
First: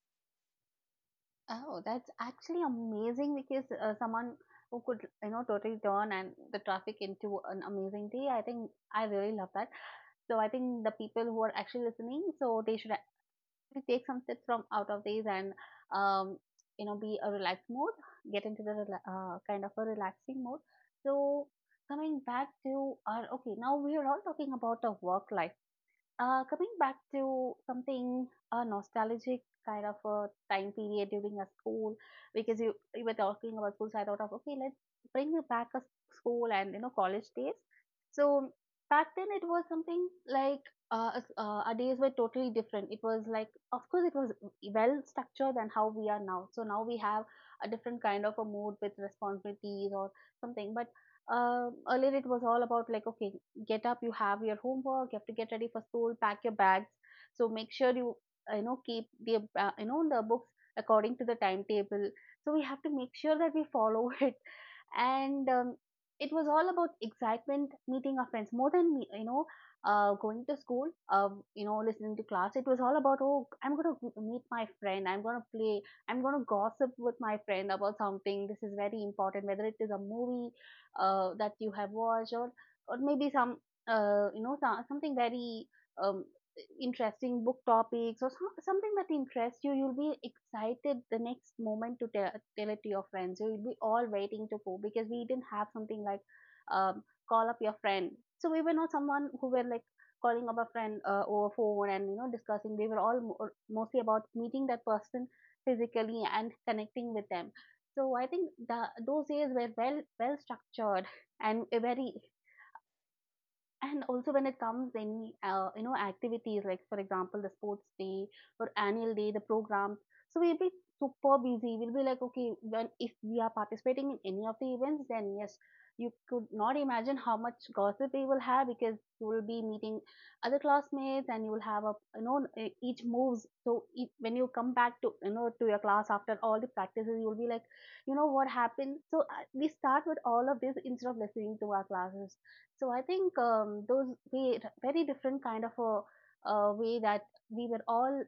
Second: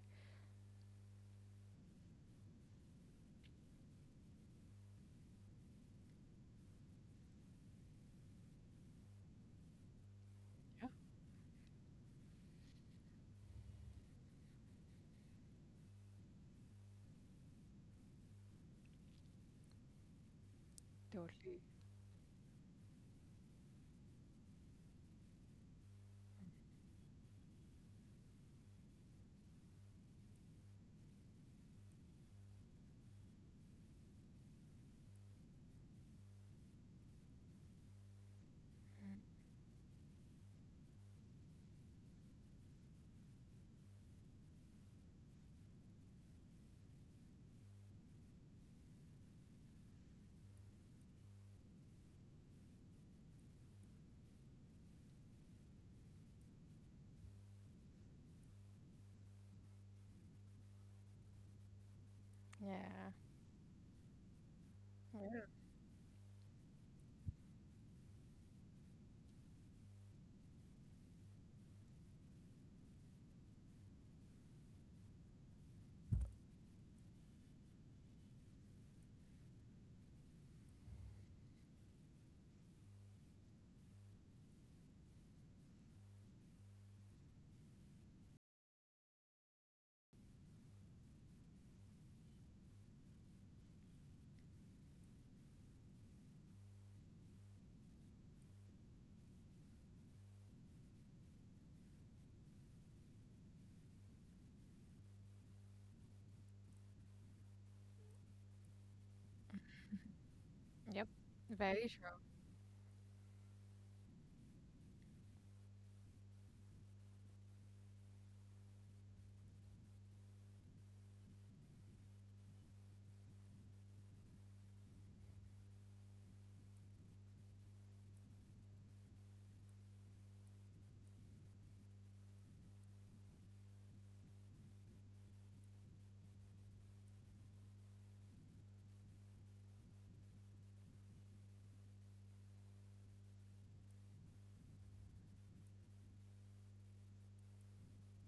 B: Oh, that's actually amazing because uh, someone who could, you know, totally turn and the traffic into an amazing day. I think I really love that. So I think the people who are actually listening, so they should take some steps from out of these, and um, you know, be a relaxed mode, get into the uh, kind of a relaxing mode. So
A: Totally.
B: coming back to our, okay, now we are all talking about the work life. Uh, coming back to something uh, nostalgic, kind of a time period during a school, because you, you were talking about school, so I thought of, okay, let's bring it back a school and you know college days. So back then it was something like, uh, us- uh, our days were totally different. It was like, of course, it was well structured than how we are now. So now we have a different kind of a mood with responsibilities or something. But um earlier it was all about like, okay, get up, you have your homework, you have to get ready for school, pack your bags, so make sure you uh, you know keep the uh, you know the books according to the timetable. So we have to make
A: Yeah.
B: sure that we follow it.
A: Yeah.
B: And um, It was all about excitement, meeting our friends, more than me- you know, uh, going to school, uh, you know, listening to class. It was all about, oh, I'm going to meet my friend, I'm going to play, I'm going to gossip with my friend about something. This is very important, whether it is a movie uh, that you have watched, or or maybe some uh, you know so- something very um, interesting book topics, or some, something that interests you. You'll be excited the next moment to tell, tell it to your friends. So you'll be all waiting to go, because we didn't have something like, um, call up your friend. So we were not someone who were like calling up a friend uh, over phone and you know discussing. We were all mo- mostly about meeting that person physically and connecting with them. So I think the, those days were well well structured
A: Yep.
B: and a
A: Very
B: very.
A: sure.
B: And also when it comes in uh, you know activities like for example the sports day or annual day the programs. So we'll be super busy, we'll be like, okay, when if we are participating in any of the events, then yes, you could not imagine how much gossip we will have, because you will be meeting other classmates, and you will have a, you know, e- each moves. So e- when you come back to, you know, to your class after all the practices, you will be like, you know, what happened. So uh, we start with all of this instead of listening to our classes. So I think, um, those we very different kind of a uh, way that we were all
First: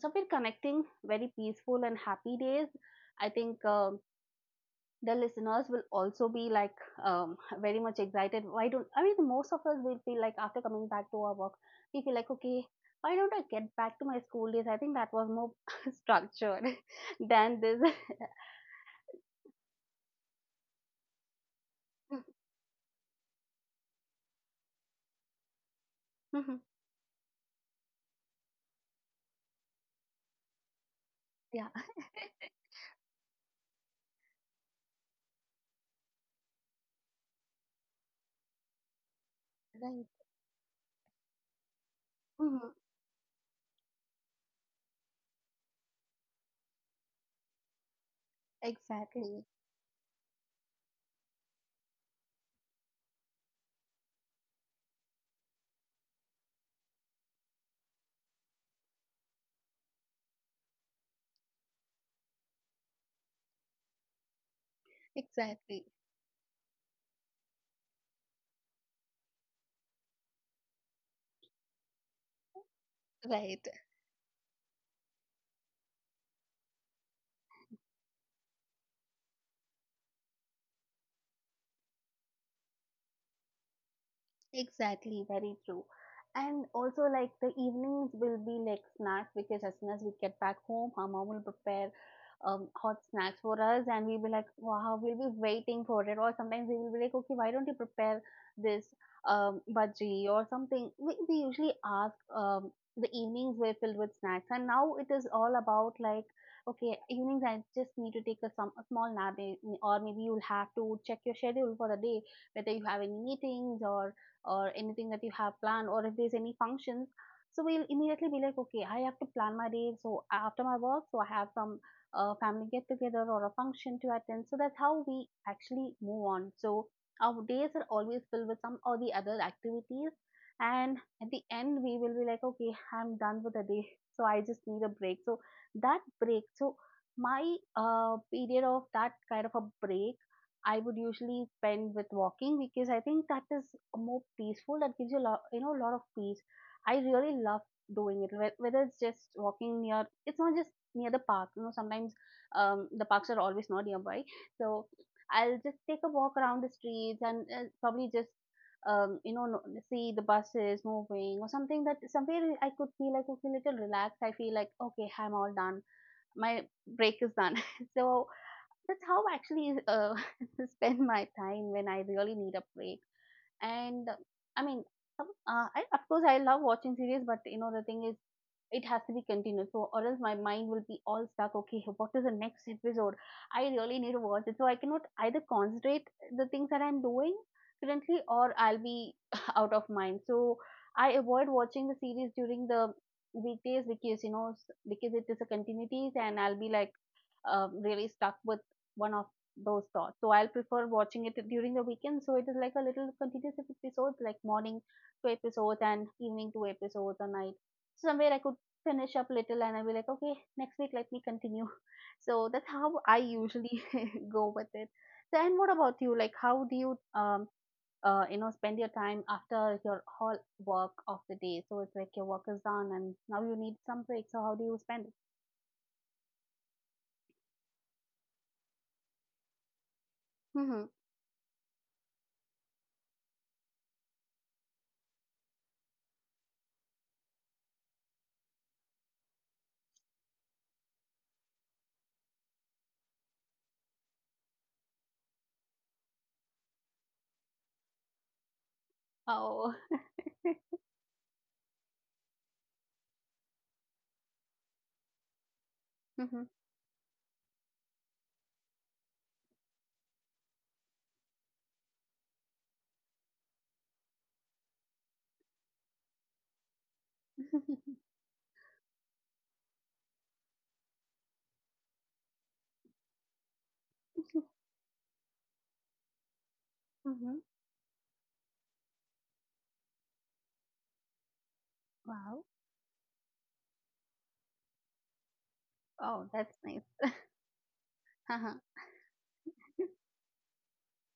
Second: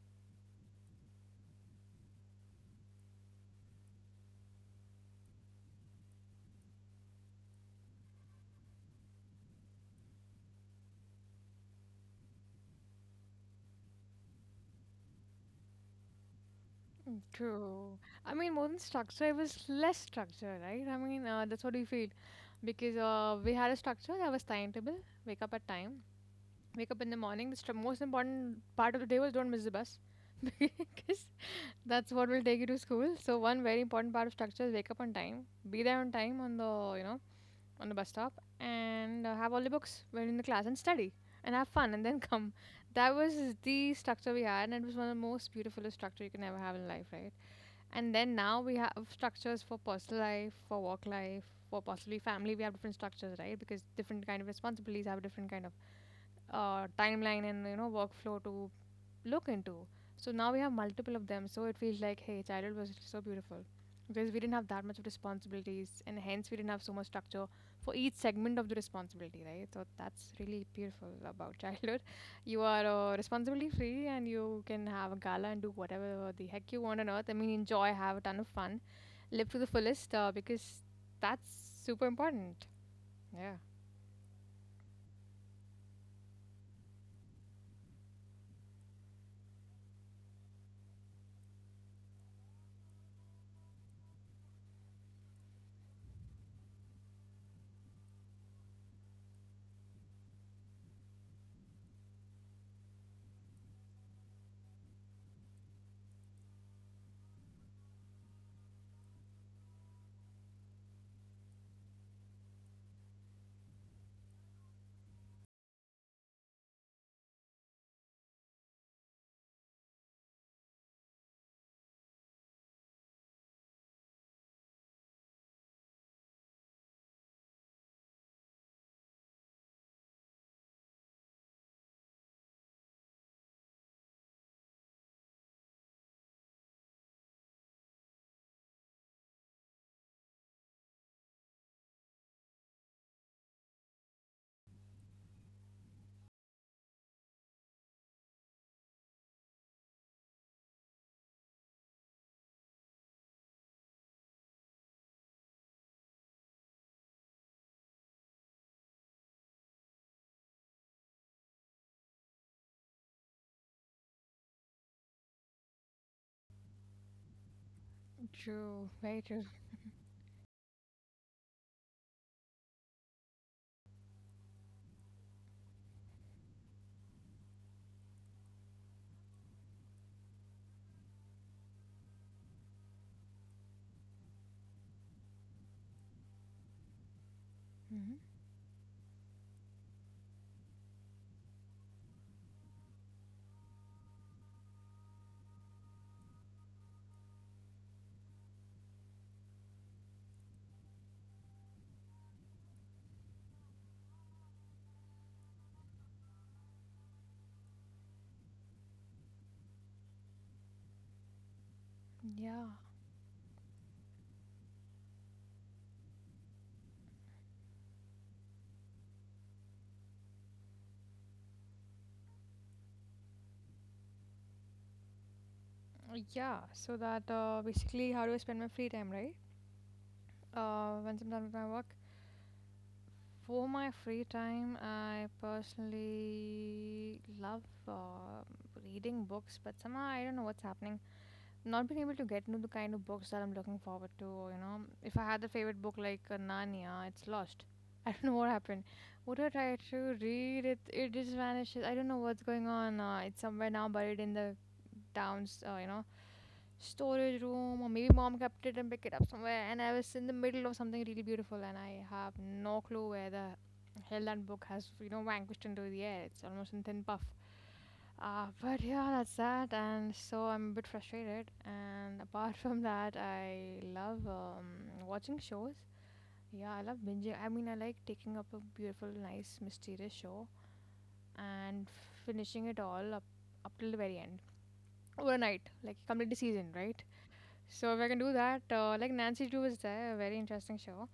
B: somewhere connecting, very peaceful and happy days. I think um, the listeners will also be like um, very much excited. Why don't, I mean most of us will feel like after coming back to our work, we feel like, okay, why don't I get back to my school days? I think that was more structured
A: Mm,
B: than this.
A: true. I mean, more than structure, it was less structure, right? I mean, uh, that's what we feel. Because uh, we had a structure that was timetable, wake up at time,
B: Mhm.
A: wake up in the morning. The stru- most important part of the day was don't miss the bus. Because
B: Yeah.
A: that's what will take you to school. So one very important part of structure is wake up on time, be there on time on the you know on the bus stop and uh, have all the books, we're
B: Right.
A: in the class and study and have fun and then come.
B: Mhm.
A: That was the structure we had, and it was one of the most beautiful structure you can ever have in life, right? And then now we have
B: Exactly.
A: structures for personal life, for work life, for possibly family. We have different structures, right? Because different kind of responsibilities have a different kind of uh, timeline and you know workflow to look into. So now we have multiple of them. So it feels like, hey, childhood was so beautiful because we didn't have that much of
B: Exactly.
A: responsibilities, and hence we didn't have so much structure for each segment of the responsibility, right? So that's really beautiful about childhood. You are uh,
B: Right.
A: responsibility free, and you can have a gala and do whatever the heck you want on earth. I mean, enjoy, have a ton of fun, live to the fullest, uh, because that's super important. Yeah.
B: Exactly, very true. And also, like the evenings will be like snacks, because as soon as we get back home, our mom will prepare um, hot snacks for us, and we'll be like, wow, we'll be waiting for it. Or sometimes we will be like, okay, why don't you prepare this um, bhaji or something? We, we usually ask, um, The evenings were filled with snacks, and now it is all about, like, okay, evenings I just need to take a, some, a small nap, eh, or maybe you'll have to check your schedule for the day, whether you have any meetings or or anything that you have planned, or if there's any functions. So we'll immediately be like, okay, I have to plan my day. So after my work, so I have some uh, family get together or a function to attend. So that's how we actually move on. So our days are always filled with some or the other activities. And at the end we will be like, okay, I'm done with the day. So I just need a break. So that break, so my uh, period of that kind of a break I would usually spend with walking, because I think that is more peaceful. That gives you a lot, you know, a lot of peace. I really love doing it. whe- Whether it's just walking near, it's not just near the park. You know, sometimes um, the parks are always not nearby. So I'll just take a walk around the streets and uh, probably just um, you know no- see the buses moving or something, that somewhere I could feel like, okay, little relaxed. I feel like, okay, I'm all done. My break is done. So
A: True.
B: that's
A: Very
B: how
A: true.
B: actually uh, spend my time when I really need a break. And uh, I mean, some- uh, I, of course, I love watching series, but you know, the thing is, it has to be continuous, so or else my mind will be all stuck, okay, what is the next episode, I really need to watch it, so I cannot either concentrate the things that I'm doing
A: Hmm.
B: currently, or I'll be out of mind. So I avoid watching the series during the weekdays, because you know s- because it is a continuity, and I'll be like um, really stuck with one of those thoughts. So I'll prefer watching it during the weekend, so it is like a little continuous episodes, like morning two episodes and evening two episodes or night. So somewhere I could finish up little and I'll be like, okay, next week let me continue. So that's
A: Yeah.
B: how I usually go with it. So, and what about you? Like, how do you um uh you know spend your time after your whole work of the day? So it's like your work is done and now you need some break. So how do you spend it?
A: Yeah. So that uh, basically, how do I spend my free time, right?
B: Mm-hmm.
A: uh, once I'm done with my work. For my free time, I personally love uh, reading books, but somehow I don't know what's happening not been able to get into the kind of books that I'm looking forward to. You know, if I had a favorite book like uh, Narnia, it's lost. I don't know what happened. Would I
B: Oh.
A: try to read it, it just vanishes. I don't know what's going on. Uh, it's somewhere now buried in the town's, uh, you know,
B: Mm-hmm.
A: storage room, or maybe mom kept it and picked it up somewhere. And I was in the middle of something really beautiful, and I have no clue where the hell that book has, you know, vanquished into the air. It's almost in thin puff. Uh, but yeah, that's that. And so I'm a bit frustrated. And apart from that, I love um, watching shows. Yeah, I love binging.
B: Mm-hmm.
A: I mean, I like taking up a beautiful, nice, mysterious show and
B: Wow.
A: finishing it all up up till the very end overnight, like
B: Oh,
A: complete the
B: that's
A: season,
B: nice.
A: right? So if I can do
B: Uh-huh.
A: that, uh, like Nancy Drew is there, a very interesting show.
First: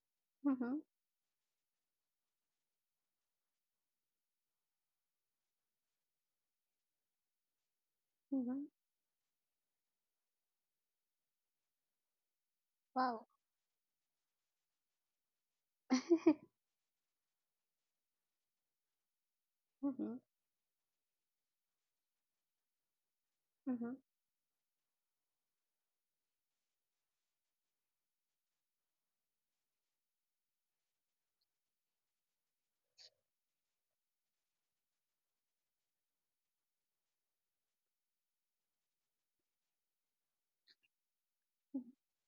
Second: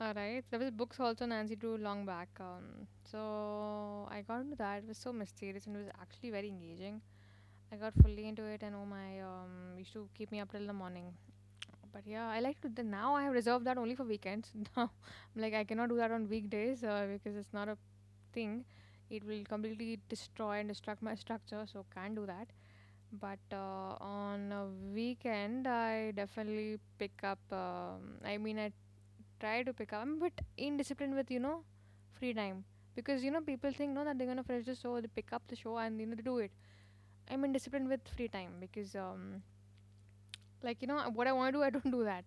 A: All right. There was
B: Mm-hmm.
A: books also Nancy Drew long back. Um, so I got into that. It was so mysterious and it was actually very engaging. I got fully into it
B: Mm-hmm.
A: and oh my, um, used to keep me up till the morning. But yeah, I like to. th- Now I
B: Wow.
A: have reserved that only for weekends. Now, I'm like I cannot do that on
B: Mm-hmm.
A: weekdays uh, because it's not a thing. It will completely destroy and destruct my structure. So can't do that. But
B: Mm-hmm.
A: uh, on a weekend, I definitely pick up. Um, I mean, I try to pick up. I'm a bit indisciplined with you know free time because you know people think no that they're gonna finish the show, they pick up the show and you know they do it. I'm indisciplined with free time because um like you know what I want to do I don't do that.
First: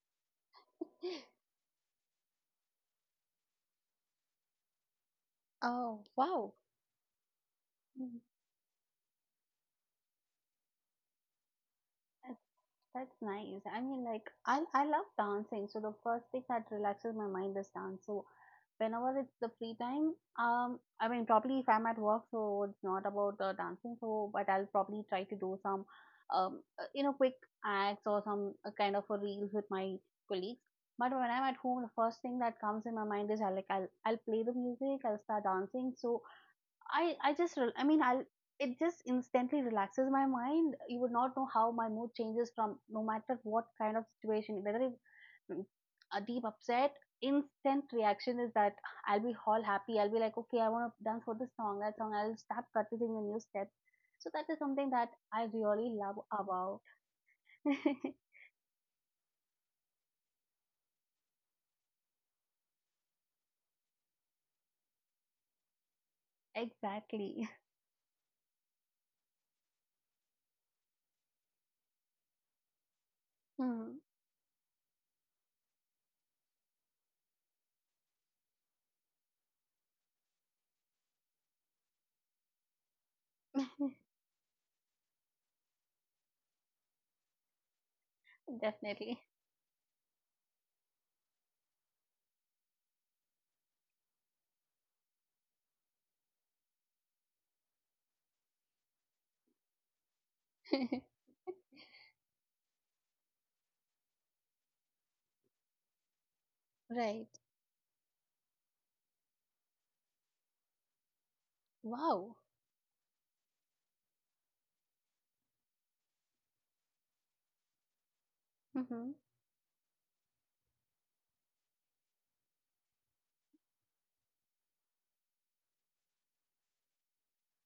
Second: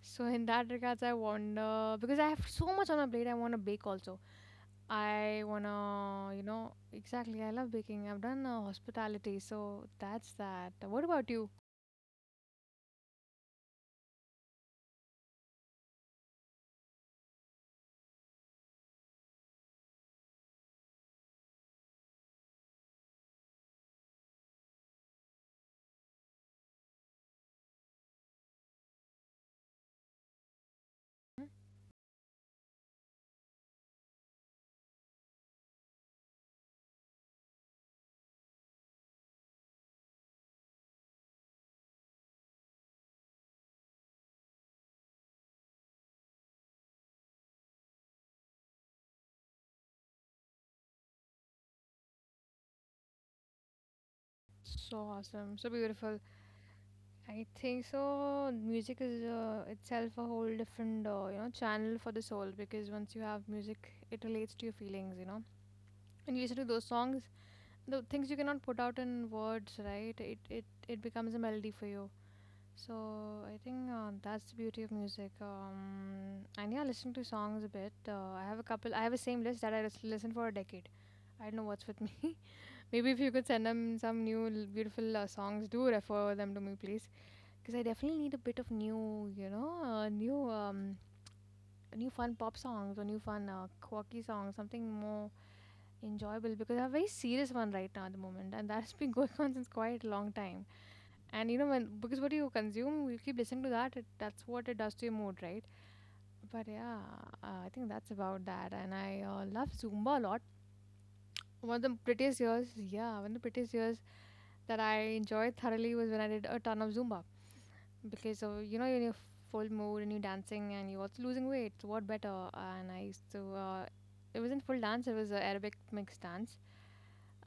A: So in that regards I wonder because I have so much on my plate. I want to bake also. I
B: Oh,
A: wanna you
B: wow.
A: know exactly. I love baking.
B: Mhm.
A: I've done uh, hospitality, so that's that. What about you?
B: That's nice. I mean, like, I, I love dancing. So the first thing that relaxes my mind is dance. So whenever it's the free time, um, I mean, probably if I'm at work, so it's not about uh, dancing. So, but I'll probably try to do some, um, uh, you know, quick acts or some uh, kind of a reels with my colleagues. But when I'm
A: Hmm?
B: at home, the first thing that comes in my mind is, I like, I'll I'll play the music. I'll start dancing. So I I just rel- I mean I'll it just instantly relaxes my mind. You would not know how my mood changes, from no matter what kind of situation, whether it's mm, a deep upset, instant reaction is that I'll be all happy. I'll be like, okay, I want to dance for this song, that song. I'll start practicing the new steps. So that is something
A: So
B: that I
A: awesome, so
B: really love
A: beautiful.
B: about.
A: I think so. Music is uh, itself a whole different, uh, you know, channel for the soul because once you have music, it relates to your feelings, you know. And you listen to those songs,
B: Exactly.
A: the things you cannot put out in words, right? It it it becomes a melody for you. So I think
B: Hmm.
A: uh, that's the beauty of music. Um, and yeah, listening to songs a bit. Uh, I have a couple. I have a same list that I lis- listen for a decade. I don't know what's with me. Maybe if you could send them some new l- beautiful uh, songs, do refer them to me, please because I definitely need a bit of
B: Definitely.
A: new, you know, uh, new, um, new fun pop songs or new fun uh, quirky songs, something more enjoyable. Because I have a very serious one right now at the moment, and that's been going on since quite a long time. And you know, when because what you consume, you keep listening to that. It, that's what it does to your mood, right? But yeah,
B: Right.
A: uh, I think that's about that. And I uh, love Zumba a lot. One of the
B: Wow.
A: prettiest years, yeah, one of the prettiest years that I enjoyed thoroughly was when I did a ton of Zumba. Because uh, you know you're in
B: Hmm.
A: your full mood and you're dancing and you're also losing weight. So what better? And I used to. Uh, it wasn't full dance. It was uh, Arabic mixed dance.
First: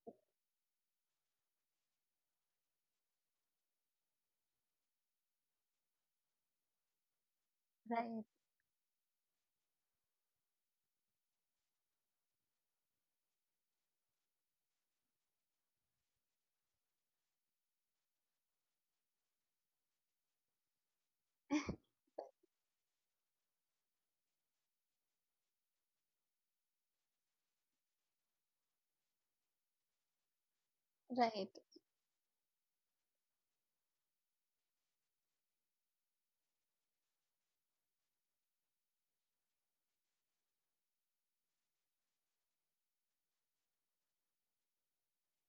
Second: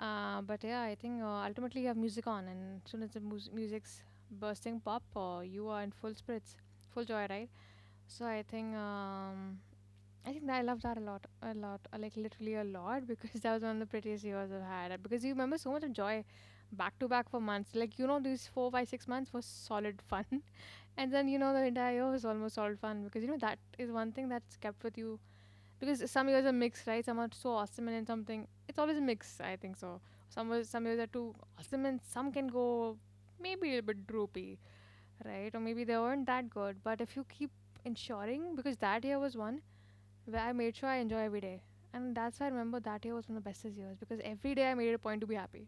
A: Uh, but yeah, I think uh, ultimately you have music on, and as soon as the mus- music's bursting pop, uh, you are in full spirits, full joyride. So I
B: Right.
A: think um, I think that I love that a lot, a lot, uh, like literally a lot, because that was one of the prettiest years I've had. uh, Because you remember so much of joy, back to back for months. Like you know, these four, five, six months was solid fun, and then you know the entire year was almost solid fun because you know that is one thing that's kept with you. Because some years are mixed, right? Some are so awesome and then something. It's always a mix, I think so. Some was- some years are too
B: Right.
A: awesome and some can go maybe a little bit droopy right? Or maybe they weren't that good. But if you keep ensuring, because that year was one where I made sure I enjoy every day. And that's why I remember that year was one of the bestest years because every day I made it a point to be happy.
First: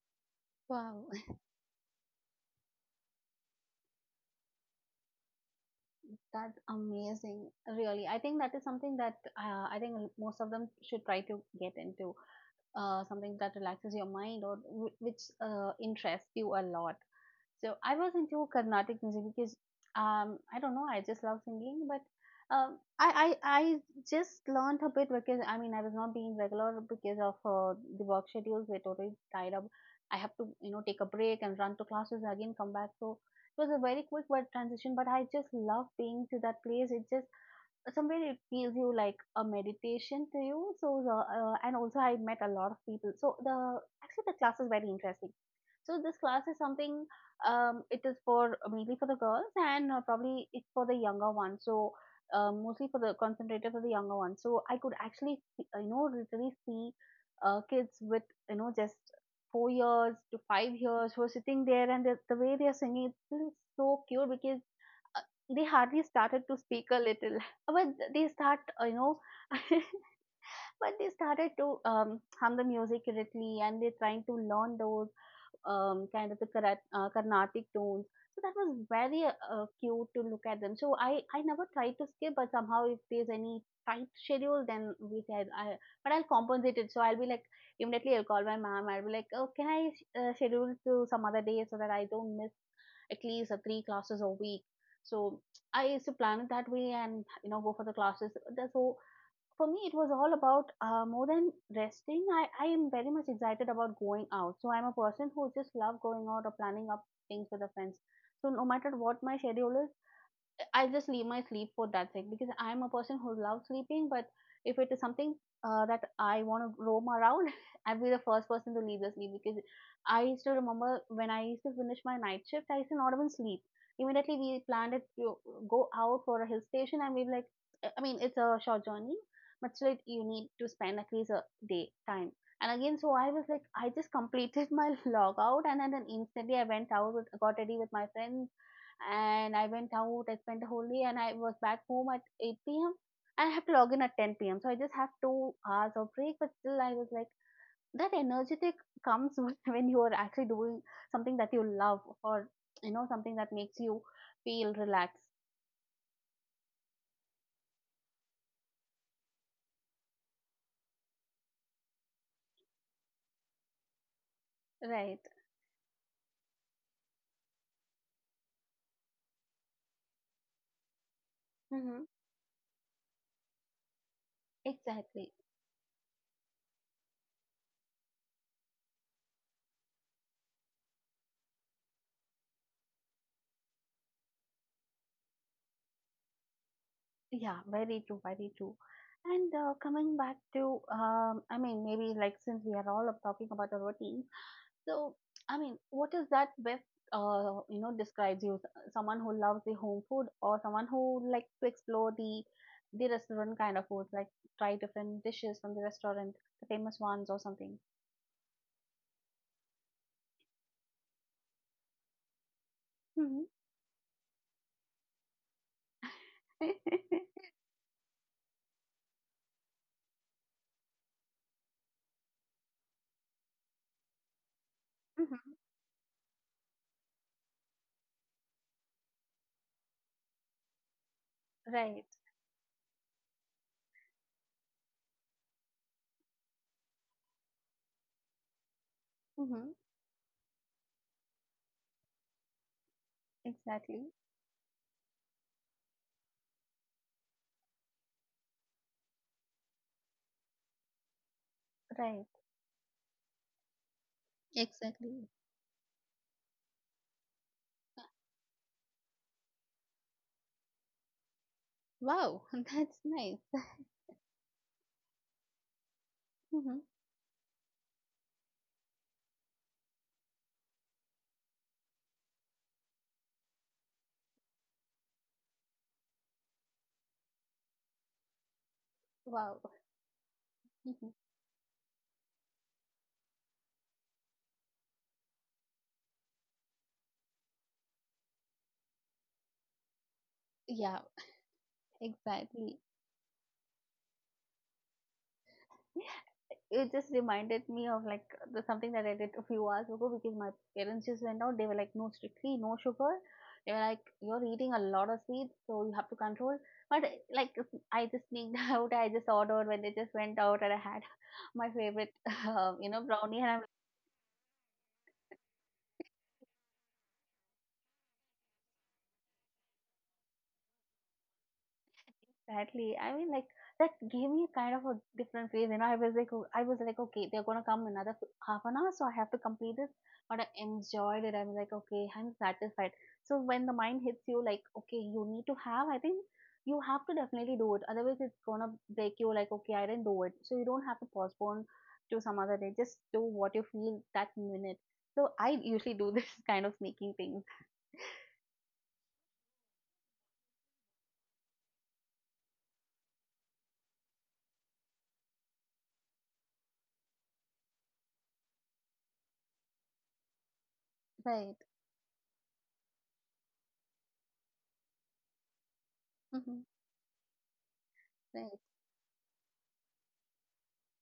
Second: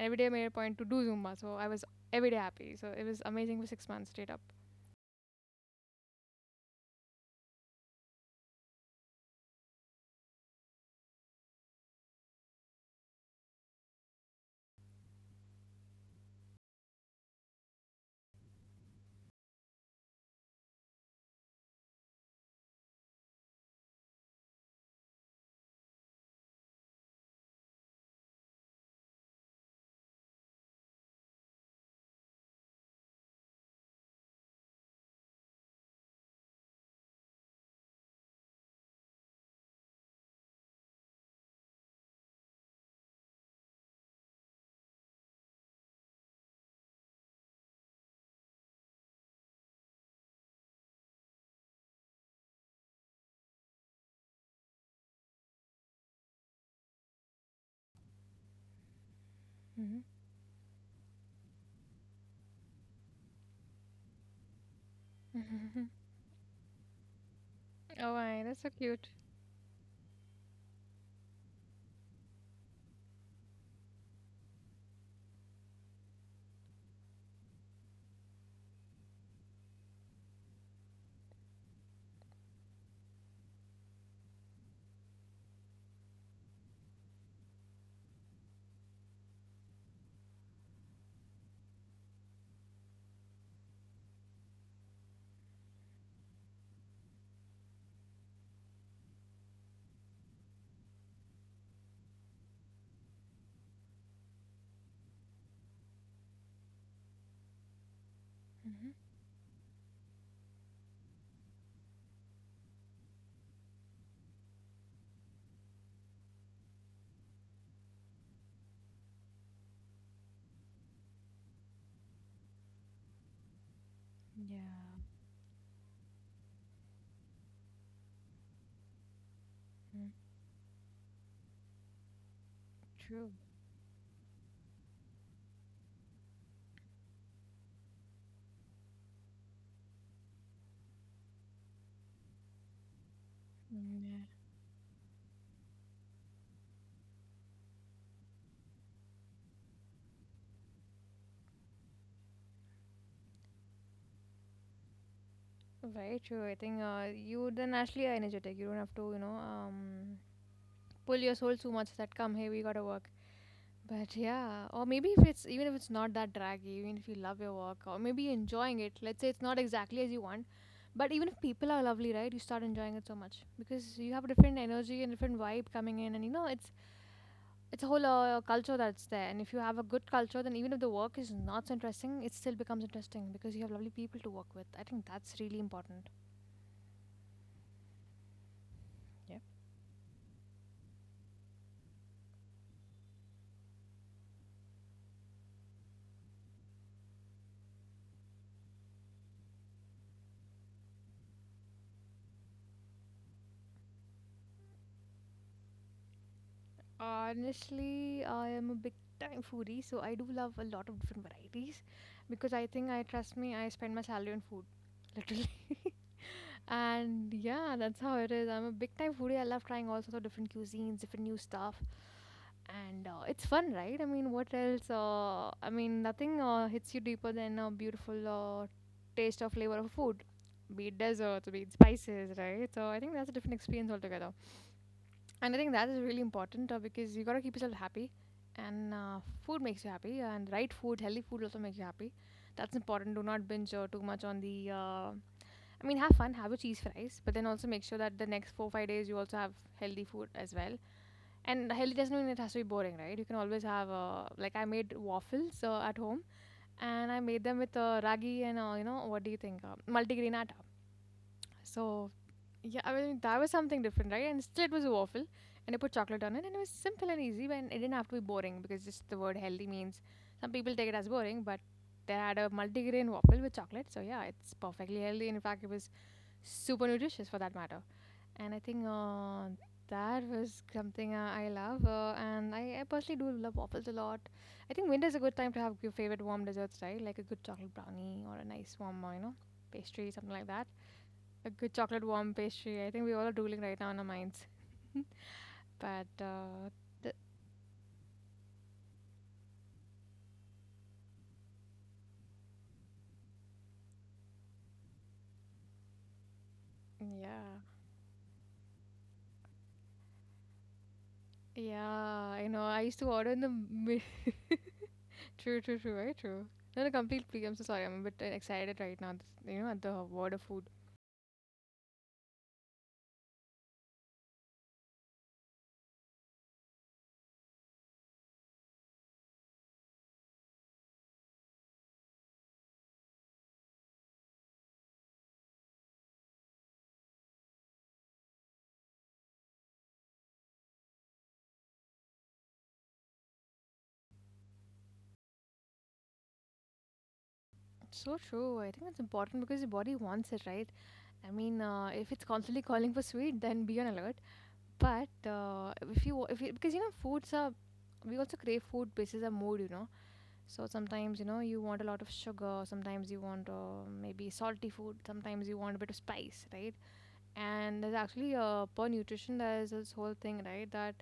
A: And every day I made it a point to do
B: Wow.
A: Zumba. So I was every day happy. So it was amazing for six months straight up.
B: That's amazing. Really, I think that is something that uh, I think most of them should try to get into. Uh, something that relaxes your mind or w- which uh, interests you a lot. So I was into Carnatic music because um, I don't know, I just love singing, but um, I, I I just learned a bit, because I mean I was not being regular because of uh, the work schedules were totally tied up. I have to, you know, take a break and run to classes and again come back. So it was a very quick word transition, but I just love being to that place. It just somewhere it feels you like a meditation to you. So the uh, and also I met a lot of people. So the actually the class is very interesting. So this class is something um, it is for mainly for the girls, and uh, probably it's for the younger ones. So um, mostly for the concentrated for the younger ones. So I could actually see- you know literally see uh, kids with, you know, just four
A: Hmm.
B: years to five years, who are sitting there, and the, the way they are singing, it's really so cute, because uh, they hardly started to speak a little, but
A: Oh,
B: they
A: my,
B: start
A: that's so
B: uh, you
A: cute.
B: know but they started to um, hum the music correctly, and they're trying to learn those um, kind of the Karat, uh, carnatic tones. So that was very uh, cute to look at them. So i i never tried to skip, but somehow if there's any tight schedule, then we said I, but I'll compensate it. So I'll be like, immediately I'll call my mom, I'll be like, oh, can I uh, schedule to some other day, so that I don't miss at least uh, three classes a week. So I used to plan it that way and, you know, go for the classes. So for me, it was all about uh, more than resting. I, I am very much excited about going out. So I'm a person who just love going out or planning up things with the friends. So no matter
A: Hmm.
B: what my schedule is, I just leave my sleep for that thing, because I'm a person who loves sleeping. But if it is something uh, that I want to roam around, I'll be the first person to leave the sleep, because I still remember, when I used to finish my night shift, I used to not even sleep. Immediately
A: Yeah.
B: we planned it to go out for a hill station, and we were like, I mean, it's a short journey, but still
A: Mm.
B: you need to spend at least a day time. And again, so I
A: True.
B: was like, I just completed my log out, and then then instantly I went out, with, got ready with my friends, and I went out. I spent the whole day, and I was back home at eight p m and I have to log in at
A: Mm.
B: ten p m. So I just have two hours of break, but still I was like that energetic comes when you are actually doing something that you love, or you know something that makes you feel relaxed.
A: Yeah, very true. I think uh, you then naturally are energetic. You don't have to, you know, um, pull your soul too much that come, hey, we gotta work. But yeah, or maybe
B: Right.
A: if it's even if it's not that draggy, even if you love your work, or maybe you're enjoying it, let's say it's not exactly as you want, but even if people are
B: Mm-hmm.
A: lovely, right, you start enjoying it so much because you have a different energy and
B: Exactly.
A: different vibe coming in, and you know it's it's a whole uh, culture that's there. And if you have a good culture, then even if the work is not so interesting, it still becomes interesting because you have lovely people to work with. I think that's really important.
B: Yeah. Very true. Very true. And uh, coming back to, um, I mean, maybe like, since we are all up talking about the routine, so, I mean, what is that best, uh, you know, describes you? S- Someone who loves the home food, or someone who likes to explore the the restaurant kind of foods, like try different dishes from the restaurant, the famous ones or something.
A: Honestly, I am a big time foodie, so I do love a lot of different varieties because I think I trust
B: Hmm.
A: me, I spend my salary on food, literally. And yeah, that's how it is. I'm a big time foodie. I love trying all sorts of different cuisines, different new stuff, and uh, it's fun, right? I mean, what else?
B: Hmm.
A: Uh, I mean, nothing uh, hits you deeper than a beautiful uh, taste or flavor of food, be it desserts, be it
B: Right.
A: spices, right? So I think that's a different experience altogether. And I think that is really important uh, because you gotta keep yourself happy, and uh,
B: Hmm.
A: food makes you happy, and right food, healthy food also makes you happy. That's important. Do not binge uh, too
B: Exactly.
A: much on the. Uh, I mean, have fun, have your cheese fries, but then also make sure that the next four five days you also have healthy food as well. And healthy doesn't
B: Right.
A: mean it has to be boring, right? You can always have uh, like I made
B: Exactly.
A: waffles uh, at home, and I made them with uh, ragi and uh, you know what do you think, uh, multigrain atta. So
B: Wow,
A: yeah, I
B: that's
A: mean
B: nice.
A: that was something different, right? And still, it was a waffle, and I put chocolate on it, and it was
B: Hmm.
A: simple and easy, but it didn't have to be boring because just the word healthy means some people take it as boring, but they had a multigrain waffle with chocolate, so yeah, it's perfectly healthy. In fact, it was super nutritious for that matter, and I think uh,
B: Wow.
A: that was
B: Mhm.
A: something uh, I love, uh, and I, I personally do love waffles a lot. I think winter's a good time to have your favorite warm desserts, right? Like a good chocolate brownie or a nice warm, uh, you know, pastry, something like that.
B: Yeah,
A: A good chocolate warm
B: exactly.
A: pastry. I think we all are drooling right now in our minds. But uh,
B: It just
A: the,
B: reminded me of like the something that I did a few hours ago, because my parents just went out. They were like, no, strictly no sugar. They were like, you're eating a lot of sweets, so you have to control. But, like,
A: yeah,
B: I just sneaked out. I just ordered when they just went out, and I had my
A: yeah,
B: favorite,
A: I know.
B: uh,
A: I
B: you
A: used
B: know,
A: to order
B: brownie,
A: in
B: and
A: the
B: I'm
A: mid. True, true, true, very true. No, no, complete plea. I'm so sorry. I'm a bit uh, excited right now. This, you know, at the word of food.
B: Exactly. I mean, like, that gave me kind of a different phase. You know, I was like, o- I was like, okay, they're gonna come another f- half an hour, so I have to complete this. But I enjoyed it. I'm like, okay, I'm satisfied. So when the mind hits you, like, okay, you need to have. I think you have to definitely do it. Otherwise, it's gonna break you. Like, okay, I didn't do it. So you don't have to postpone to some other day. Just do what you feel that minute. So I usually do this kind of sneaking things.
A: So true. I think that's important because your body wants it, right? I mean, uh, if it's constantly calling for sweet, then be on alert. But uh, if you, if you, because you know, foods are, we also crave food basis our mood, you know. So sometimes you know
B: Right.
A: you want a lot of sugar, sometimes you want uh, maybe salty food, sometimes you want a bit of spice,
B: Mm-hmm.
A: right? And there's actually
B: Right.
A: uh, per nutrition there is this whole thing, right? That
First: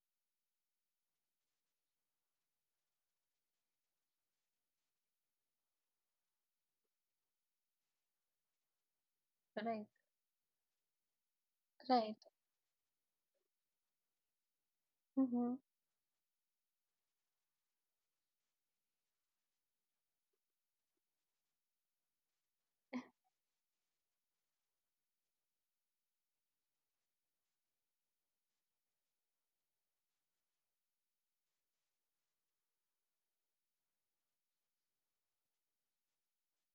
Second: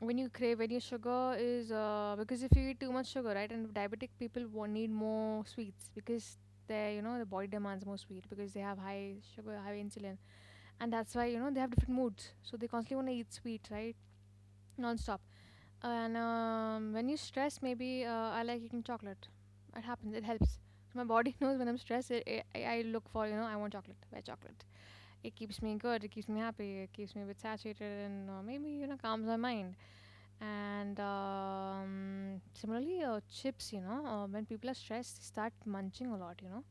A: when you crave when your sugar is uh, because if you eat too much sugar, right? And diabetic people wa- need more sweets because they, you know the body demands more sweet because they have high sugar, high
B: Right.
A: insulin, and that's why you know they have different
B: Right.
A: moods. So they constantly want to eat sweet, right? Non-stop.
B: Mm-hmm.
A: And um, when you stress maybe uh, I like eating chocolate. It happens, it helps. So my body knows when I'm stressed, it, it, I I look for you know I want chocolate, buy chocolate. It keeps me good, it keeps me happy, it keeps me a bit satiated, and uh, maybe you know calms my mind. And um, similarly, uh, chips, you know uh, when people are stressed they start munching a lot, you know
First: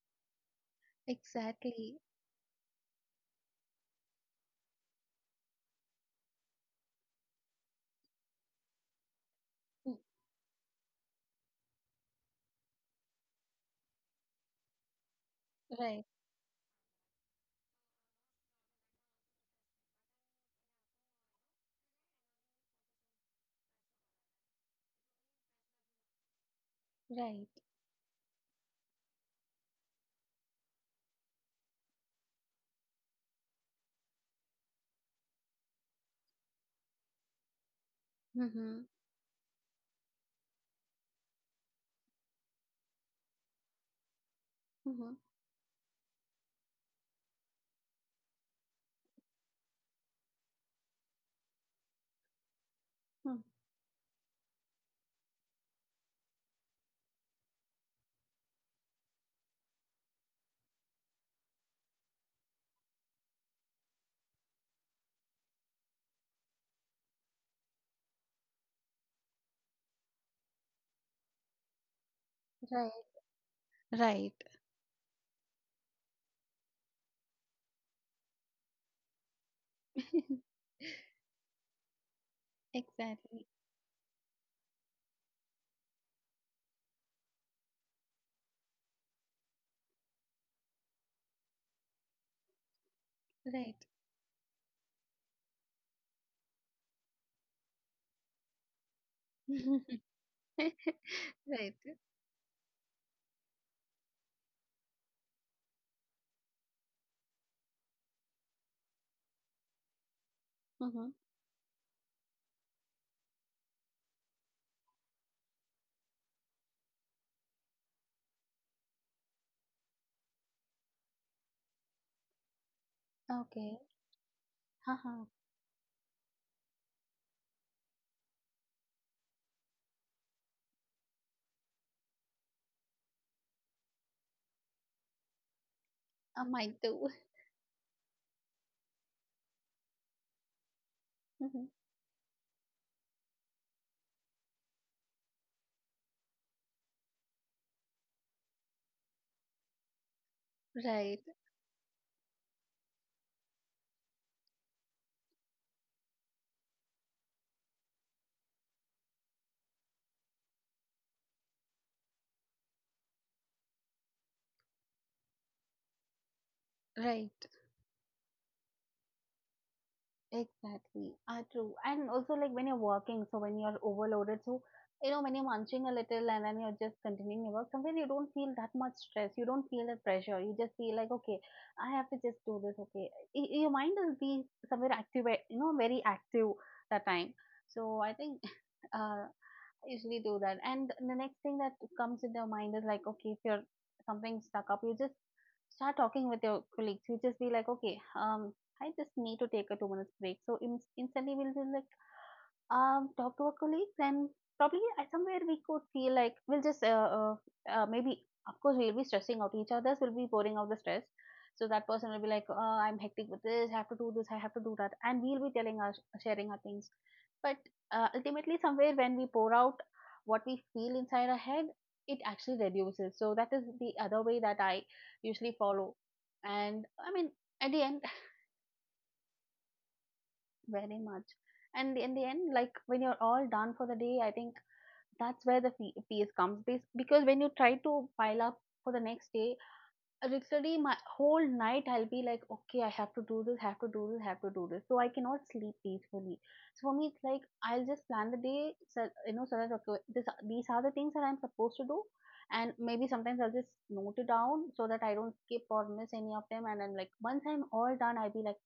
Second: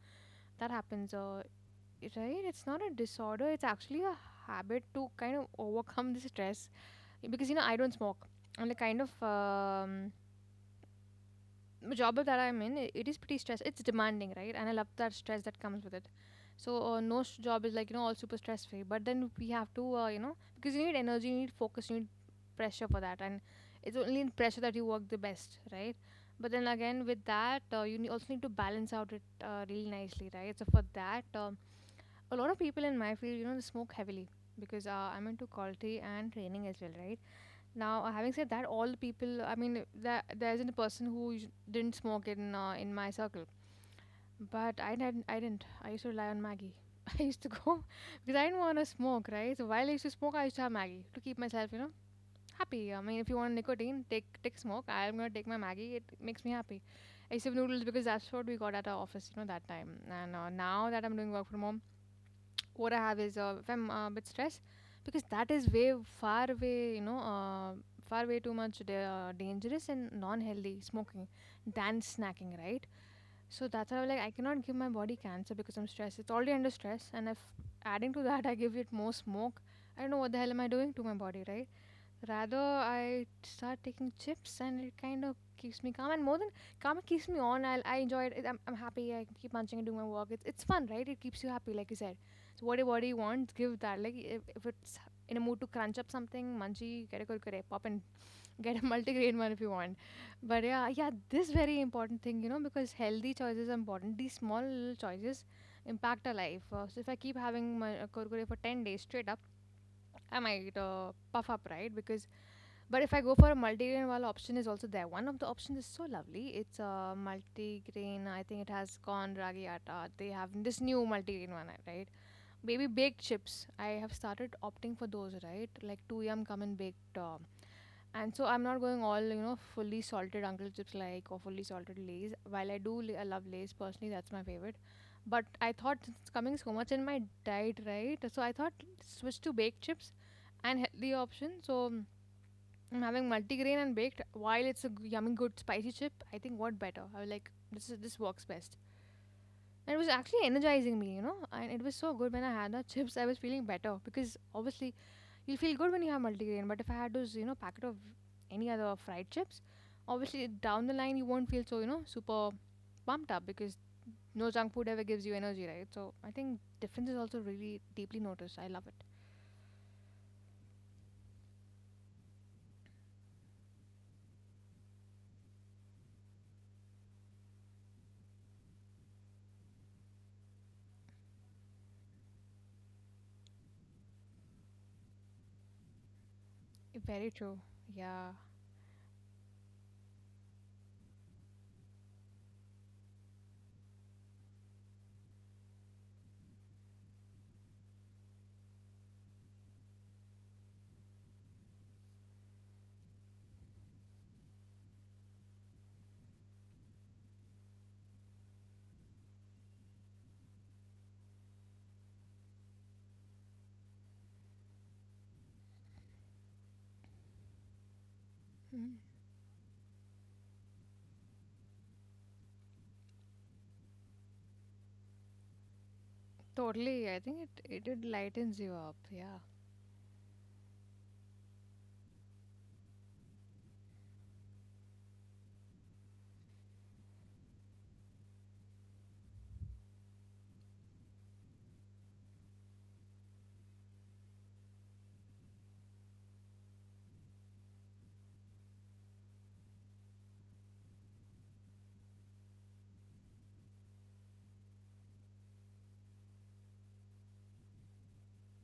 A: that happens uh,
B: Exactly.
A: it- right, it's not a disorder, it's actually a habit to kind of overcome the stress because you know I don't smoke, and the kind of
B: Mm,
A: um, job that I'm in, i- it is pretty stress. It's demanding, right? And I love that stress that comes with
B: right,
A: it. So uh, no s- job is like you know all super stress free. But then we have to uh, you know because you need energy, you need focus, you need pressure for that, and it's only in pressure that you work the best, right? But then again, with
B: right.
A: that, uh, you ne- also need to balance out it uh, really nicely, right? So for that, um, a lot of people in my field, you know, they smoke heavily because uh, I'm into quality and training as well, right? Now, uh, having said that,
B: Mm-hmm.
A: all the people, I mean, there, there isn't a person who us- didn't smoke in uh, in my circle. But I
B: Mm-hmm.
A: didn't. I didn't. I used to rely on Maggie. I used to go because I didn't want to smoke, right? So while I used to smoke, I used to have Maggie to keep myself, you know, happy. I mean, if you
B: Mm,
A: want nicotine, take take smoke. I'm gonna take my Maggie. It makes me happy. I used to have noodles because that's what we got at our office, you know, that time. And uh, now that I'm doing work from home, what I have is uh, if I'm uh, a bit stressed, because that is way far away, you know, uh, far way too much da- uh, dangerous and non-healthy smoking than snacking, right?
B: right,
A: So that's why I'm like I
B: right.
A: cannot give my body cancer because I'm stressed. It's already under stress, and if adding to that I give it more smoke, I don't know what the hell am I doing to my body, right? Rather, I
B: Exactly.
A: start taking chips, and it kind of keeps me calm. And more than calm, it keeps me on. I, I enjoy it. I'm, I'm happy. I keep munching and doing my work. It's, it's fun, right? It keeps you happy, like you said. So what do what do you want? Give
B: Right.
A: that. Like if, if it's in a mood to crunch up something, munchy, get a kurkure, pop and get a multigrain one if you want. But yeah, yeah, this
B: Right.
A: very important thing, you know, because healthy choices are important. These small little choices impact our life. Uh, so if I keep having my uh, kurkure for ten days straight up, I might
B: Mm-hmm.
A: uh, puff up, right? Because, but if I go for a multigrain, while option is also there. One of the options is so lovely. It's a multigrain. I think it has corn ragi atta. They have this new multigrain one, uh, right? Maybe baked chips.
B: Okay.
A: I have started opting for
B: Haha.
A: those, right? Like two yum come in baked. Uh, and so I'm not going all, you know, fully salted Uncle Chips like or fully salted Lays. While I do li- I love Lays personally, that's my favorite. But I thought since it's
B: Uh,
A: coming so
B: mine
A: much in
B: too.
A: my diet, right? So I thought switch to baked chips and healthy option.
B: Mm-hmm.
A: So mm, I'm having multigrain and baked. While it's a g- yummy, good spicy chip, I think what better? I was like, this is this works best. And it was actually energizing me, you
B: Right,
A: know. And it was so good when I had the chips. I was feeling better because obviously you feel good when you have multigrain. But if I had those, you know, packet of any other fried chips, obviously down the line you won't feel so, you know, super pumped up because no junk food ever gives you energy, right? So I think difference is
B: right.
A: also really deeply noticed. I love it.
B: Exactly. Ah, true. And also, like, when you're working, so when you're overloaded, so you know, when you're munching a little and then you're just continuing your work, sometimes you don't feel that much stress. You don't feel that pressure. You just feel like, okay, I have to just do this. Okay, Y- your mind will be somewhere active, eh, you know, very active
A: Eh,
B: that
A: Very
B: time.
A: true.
B: So I
A: Yeah.
B: think, uh, I usually do that. And the next thing that comes in their mind is like, okay, if you're something stuck up, you just start talking with your colleagues. You just be like, okay, um, I just need to take a two minutes break. So in, instantly we'll be like, um, talk to our colleagues and probably at somewhere we could feel like we'll just uh, uh, uh, maybe, of course, we'll be stressing out each other's, we'll be pouring out the stress. So that person will be like, uh, I'm hectic with this, I have to do this, I have to do that, and we'll be telling us, sharing our things. But uh, ultimately somewhere
A: Mhm.
B: when we pour out what we feel inside our head, it actually reduces. So that is the other way that I usually follow. And I
A: Totally. I
B: mean,
A: think it
B: at the
A: it,
B: end,
A: it lightens you up. Yeah.
B: very much. And in the end, like when you're all done for the day, I think that's where the fe fears comes bas because when you try to pile up for the next day, literally my whole night I'll be like, okay, I have to do this, have to do this, have to do this. So I cannot sleep peacefully. So for me, it's like I'll just plan the day, so, you know, so that okay, this these are the things that I'm supposed to do, and maybe sometimes I'll just note it down so that I don't skip or miss any of them. And then, like, once I'm all done, I'll be like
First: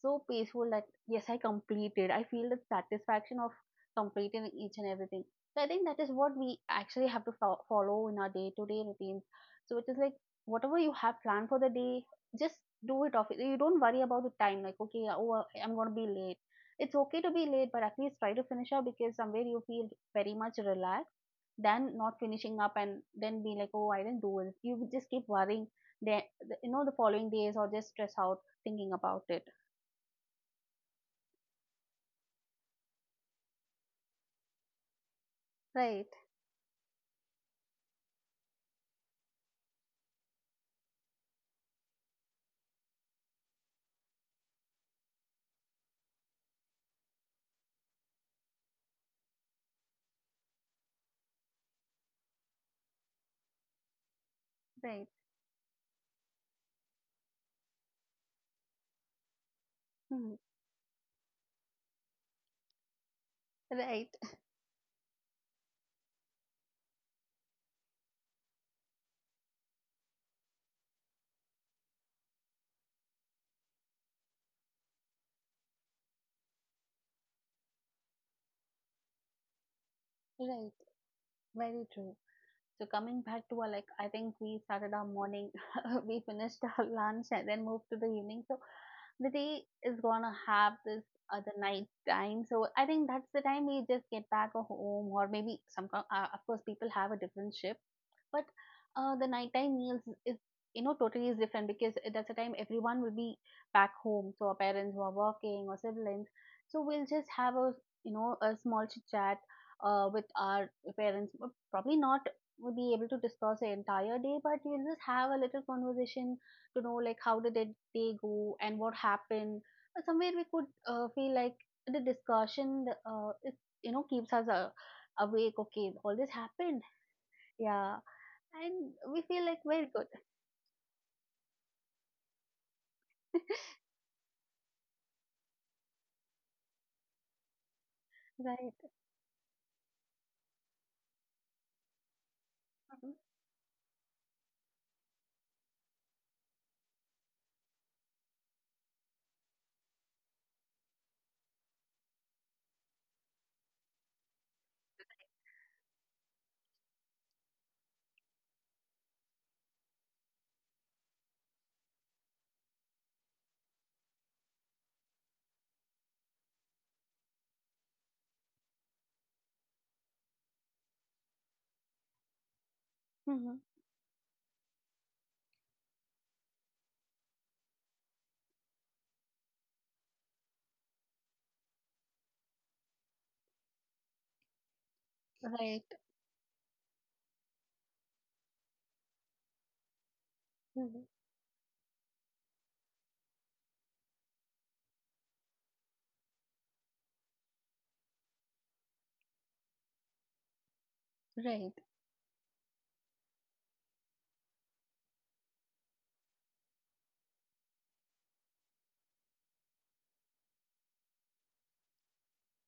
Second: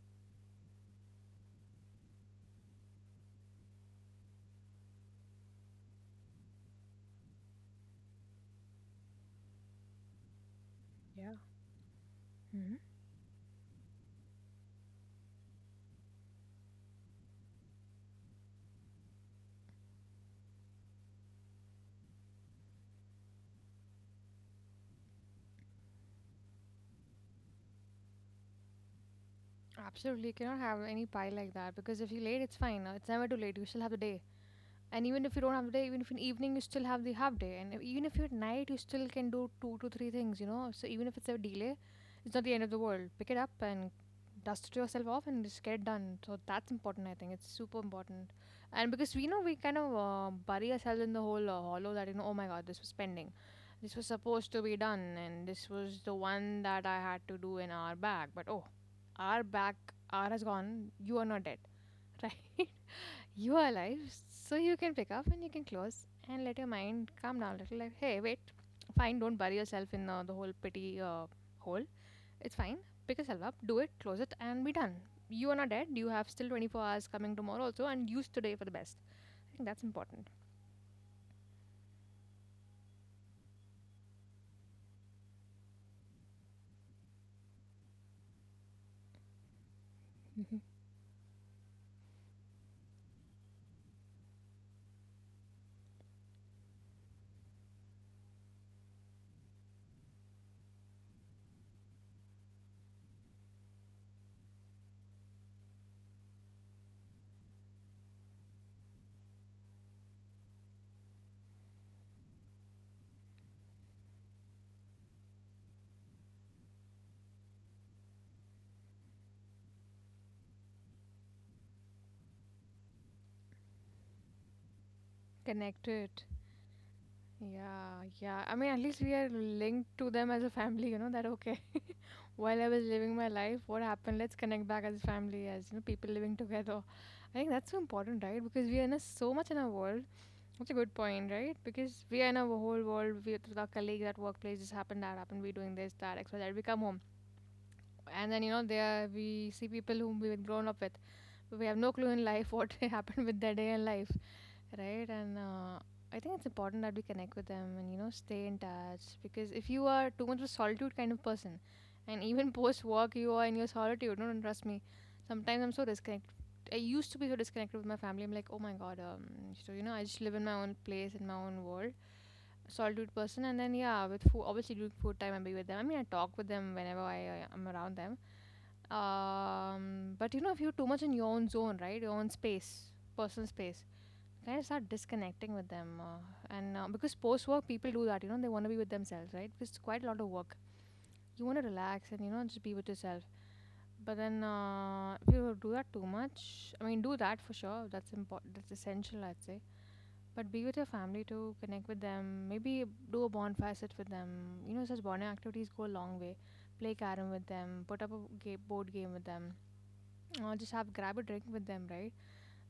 B: so peaceful that yes, I completed. I feel the satisfaction of completing each and everything. So I think that is what we actually have to fo- follow in our day-to-day routines. So it is like, whatever you have
A: Yeah.
B: planned for the day, just
A: hmm
B: do it off. You don't worry about the time, like, okay, yeah, oh, uh, I'm going to be late. It's okay to be late, but at least try to finish up because somewhere you feel very much relaxed than not finishing up and then be like, oh, I didn't do it. You just keep worrying, the, the- you know, the following days, or just stress out thinking about it.
A: Absolutely. You cannot have any pie like that because if you're late, it's fine. uh, It's never too late. You still have the day. And even if you don't have the day, even
B: Right,
A: if in evening you still have the half day, and if- even if you're at night, you still can do two to three things, you know. So even if it's a delay, it's not the end of the world. Pick it up and dust it yourself off and just get it done. So that's important, I think. It's super important. And because we know we kind of uh, bury ourselves in the whole uh, hollow that, you know, oh my god, this was pending. This was supposed to be done,
B: right.
A: and this was the one that I had to do an hour back. But oh, hour back, hour
B: Mhm.
A: has gone, you are not dead, right? You are alive,
B: Right.
A: so you can pick up and you can close and let your mind calm down a little. Like, hey, wait, fine, don't bury yourself in uh, the whole pity uh, hole. It's fine. Pick yourself up, do it, close it, and be done. You are not dead. You have still twenty-four hours coming tomorrow also, and use today for the best. I think that's important.
B: Right. Very true. So coming back to our, like, I think we started our morning, we finished our lunch and then moved to the evening. So the day is gonna
A: Mhm.
B: have this other night time. So I think that's the time we just get back home, or maybe some. Uh, of course, people have a different shift, but uh, the nighttime meals is you know totally is different because that's the time everyone will be back home, so our parents who are working, or siblings, so we'll just have a you know a small chit chat uh, with our parents. But probably not will be able to discuss the entire day, but we'll just have a little conversation to know, like, how did it day go and what happened. But somewhere we could uh, feel like the discussion uh, it, you know keeps us uh, awake, okay,
A: Connected.
B: all this happened.
A: Yeah,
B: Yeah,
A: yeah. I mean, at
B: and
A: least we
B: we
A: are
B: feel like we're
A: linked to
B: good,
A: them as a family, you know, that okay. While I was living my life, what happened? Let's connect back as a family, as you know, people living together. I think that's so important, right? Because we
B: right?
A: are in a, so much in our world. That's a good point, right? Because we are in our whole world we, with our colleagues at workplace. This happened, that happened. We doing this, that, X, Y, Z. We come home, and then you know there we see people whom we've grown up with, we have no clue in life what happened with their day in life, right, and uh, I think it's important that we connect with them and you know stay in touch because if you are too much of a solitude kind of person and even post work you are in your solitude. No, no, trust me, sometimes I'm so disconnected. I used to be so disconnected with my family. I'm like, oh my god, um so you know I just live in my own place in my own world, solitude person. And
B: Mm-hmm.
A: then yeah, with food, obviously during food time I'll be with them. I mean, I talk with them whenever I uh, am around them. Um, but you know, if you're too much in your own zone, right, your own space, personal space, you kind of start disconnecting with
B: Right.
A: them. Uh, and uh, because post work, people do that, you know, they want to be with themselves, right? Because it's quite a lot of work.
B: Mm-hmm.
A: You want to relax and, you know, just be with yourself. But then, uh, if you do that too much, I mean, do that for sure. That's important. That's essential, I'd say. But be with your family too.
B: Right.
A: Connect with them. Maybe do a bonfire, sit with them. You know, such bonding activities go a long way. Play carom with them. Put up a ga- board game with them, or just have grab a drink with them, right?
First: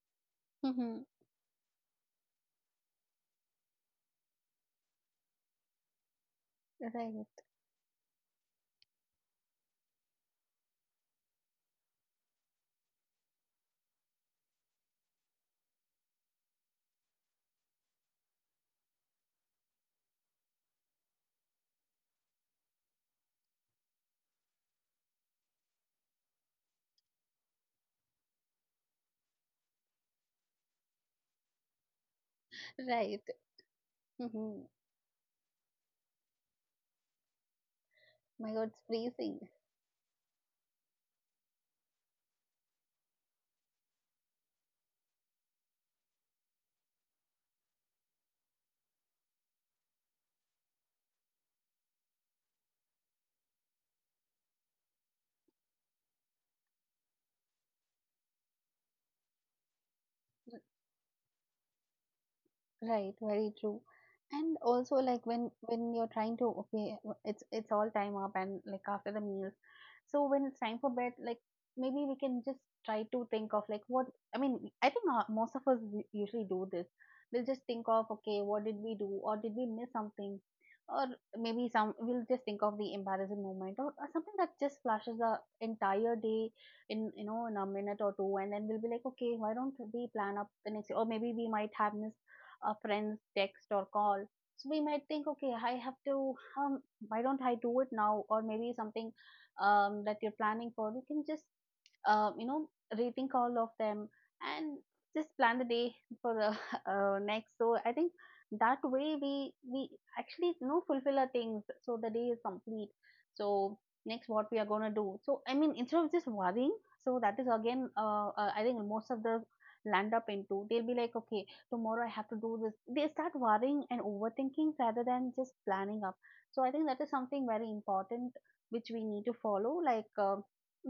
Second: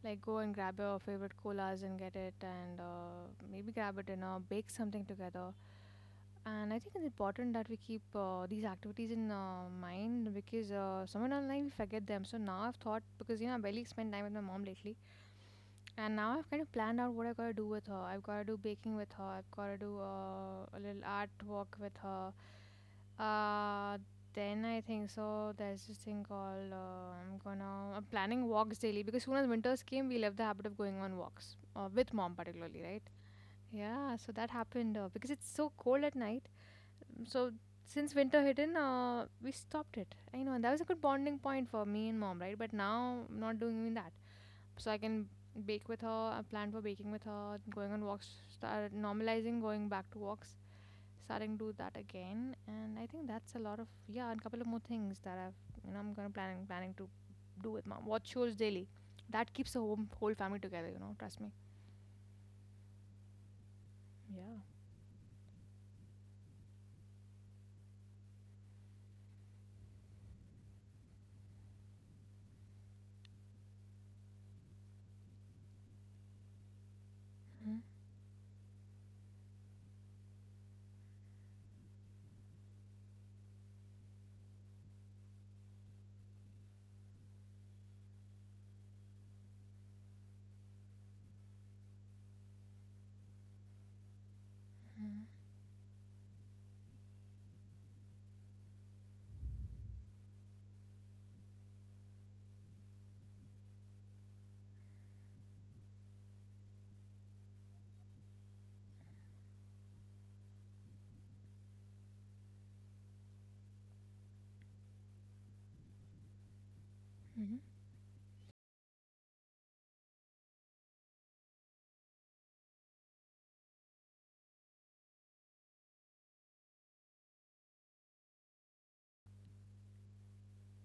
A: Like go and grab
B: Mm-hmm.
A: your
B: Right.
A: favorite colas and get it, and uh, maybe grab a dinner, bake something together. And I think it's important that we keep uh, these activities in uh, mind, because uh, somewhere down the line we forget them. So now I've thought, because you know I barely spend time with my mom lately, and now I've kind of planned out what I gotta do with her. I've gotta do baking with her. I've gotta do uh, a little art walk with her. Uh, then I think so. There's this thing called uh, I'm gonna I'm planning walks daily, because soon as winters came, we left the habit of going on walks uh, with mom particularly, right?
B: Right.
A: Yeah, so that
B: Mm-hmm.
A: happened uh, because it's so cold at night. So since winter
B: My
A: hit
B: God, it's
A: in, uh,
B: freezing.
A: we stopped it. I know, and that was a good bonding point for me and mom, right? But now I'm not doing even that. So I can bake with her. I plan for baking with her, going on walks, start normalizing going back to walks, starting to do that again, and I think that's a lot of. Yeah, and a couple of more things that I've, you know, I'm gonna planning planning to do with mom. Watch shows daily, that keeps the whole, whole family together, you know, trust me.
B: Right, very true. And
A: Yeah.
B: also, like, when when you're trying to, okay, w- it's it's all time up and like after the meals. So when it's time for bed, like maybe we can just try to think of like what. I mean, I think uh, most of us u- usually do this. We'll just
A: Mm-hmm.
B: think of, okay, what did we do or did we miss something? Or maybe some we'll just think of the embarrassing moment, or, or something that just flashes the entire day in you know in a minute or two, and then we'll be like, okay, why don't we plan up the next day? Or maybe we might have missed a friend's text or call. So we might think, okay,
A: Mm-hmm.
B: I have to, um, why don't I do it now? Or maybe something um, that you're planning for, you can just, uh, you know, rethink all of them and just plan the day for the uh, next. So I think that way we we actually you know fulfill our things, so the day is complete. So next, what we are gonna do? So I mean, instead of just worrying, so that is again, uh, uh, I think most of the land up into they'll be like, okay, tomorrow I have to do this. They start worrying and overthinking rather than just planning up. So I think that is something very important which we need to follow. Like, uh,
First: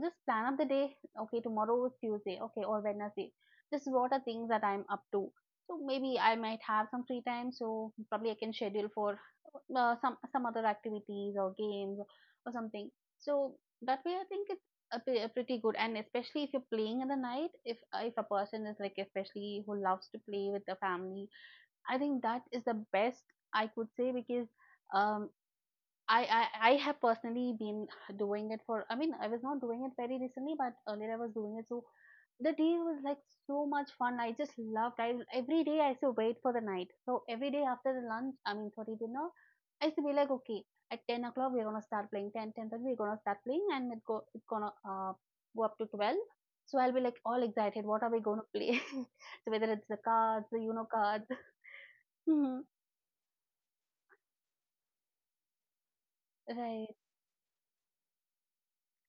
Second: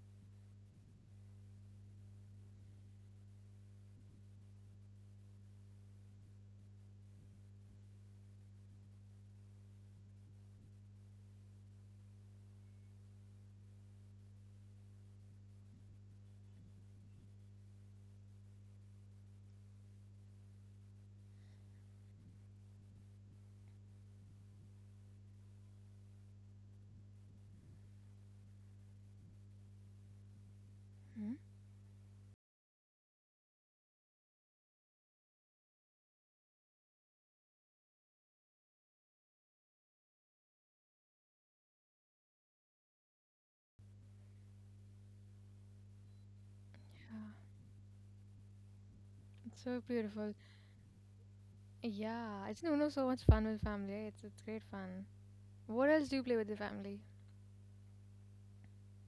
B: just plan up the day. Okay, tomorrow is Tuesday. Okay, or Wednesday. This is what are things that I'm up to. So maybe I might have some free time. So probably I can schedule for uh, some some other activities or games or something. So that way, I think it's a pre- a pretty good, and especially if you're playing in the night, if uh, if a person is, like, especially who loves to play with the family, I think that is the best I could say because um I, I I have personally been doing it for. I mean, I was not doing it very recently, but earlier I was
A: Mm-hmm.
B: doing it. So the day was like so much fun. I just loved. I Every day I used to wait for the night. So every day after the lunch, I mean, sorry, dinner, I used to be like, okay, at ten o'clock we're gonna start playing. ten, ten thirty we're gonna start playing, and it go it's gonna uh go up to twelve. So I'll be like all excited. What are we gonna play? So
A: It's
B: whether
A: so
B: it's the
A: beautiful.
B: cards, the Uno cards.
A: Yeah,
B: Mhm.
A: it's you know so much fun with family. It's it's great fun. What else do you play with the
B: Right?
A: family?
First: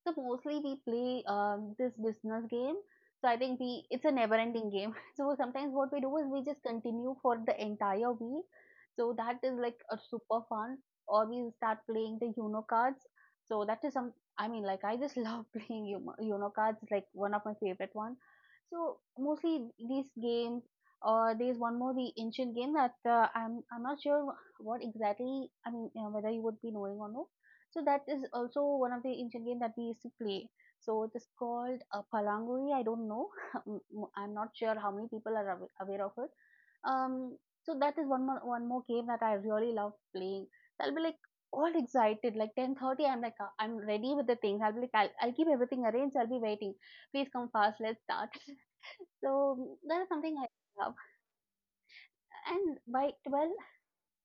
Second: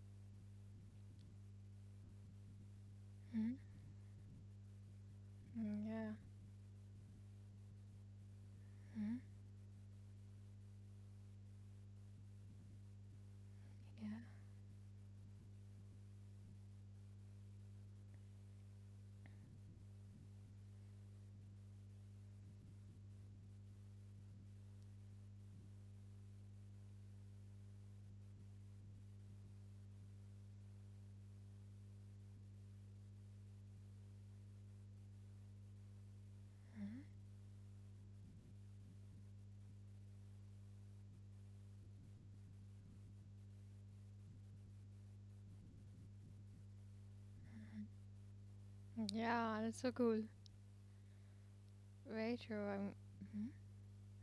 B: So mostly we play um, this business game. So I think we it's a never-ending game. So sometimes
A: Mm-hmm.
B: what we do
A: Yeah.
B: is we just continue for the entire week. So
A: Mm-hmm.
B: that is like a super fun. Or we start playing the Uno cards. So that is some.
A: Yeah.
B: I mean, like, I just love playing Uno Uno cards. It's like one of my favorite one. So mostly these games. Or there's one more, the ancient game that uh, I'm I'm not sure what exactly. I mean, uh, whether you would be knowing or no, so that is also one of the ancient game that we used to play. So it is called uh, Palanguri. I don't know. M- m- I'm not sure how many people are awa- aware of it. Um, so that is one more one more game that I really love playing. So I'll be like all excited, like ten thirty. I'm like, uh, I'm ready with the things. I'll be like I'll, I'll keep everything arranged. I'll be waiting. Please come fast. Let's start.
A: Mm-hmm. Yeah,
B: So
A: that's so
B: that is
A: cool.
B: something I love.
A: Very true.
B: And
A: I'm.
B: by twelve,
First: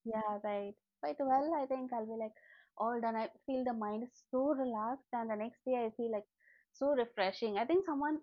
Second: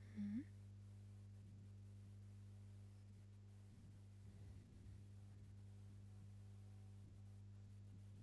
B: yeah,
A: Mm-hmm.
B: right. Quite well, I think I'll be like all done. I feel the mind is so relaxed, and the next day I feel like so refreshing. I think someone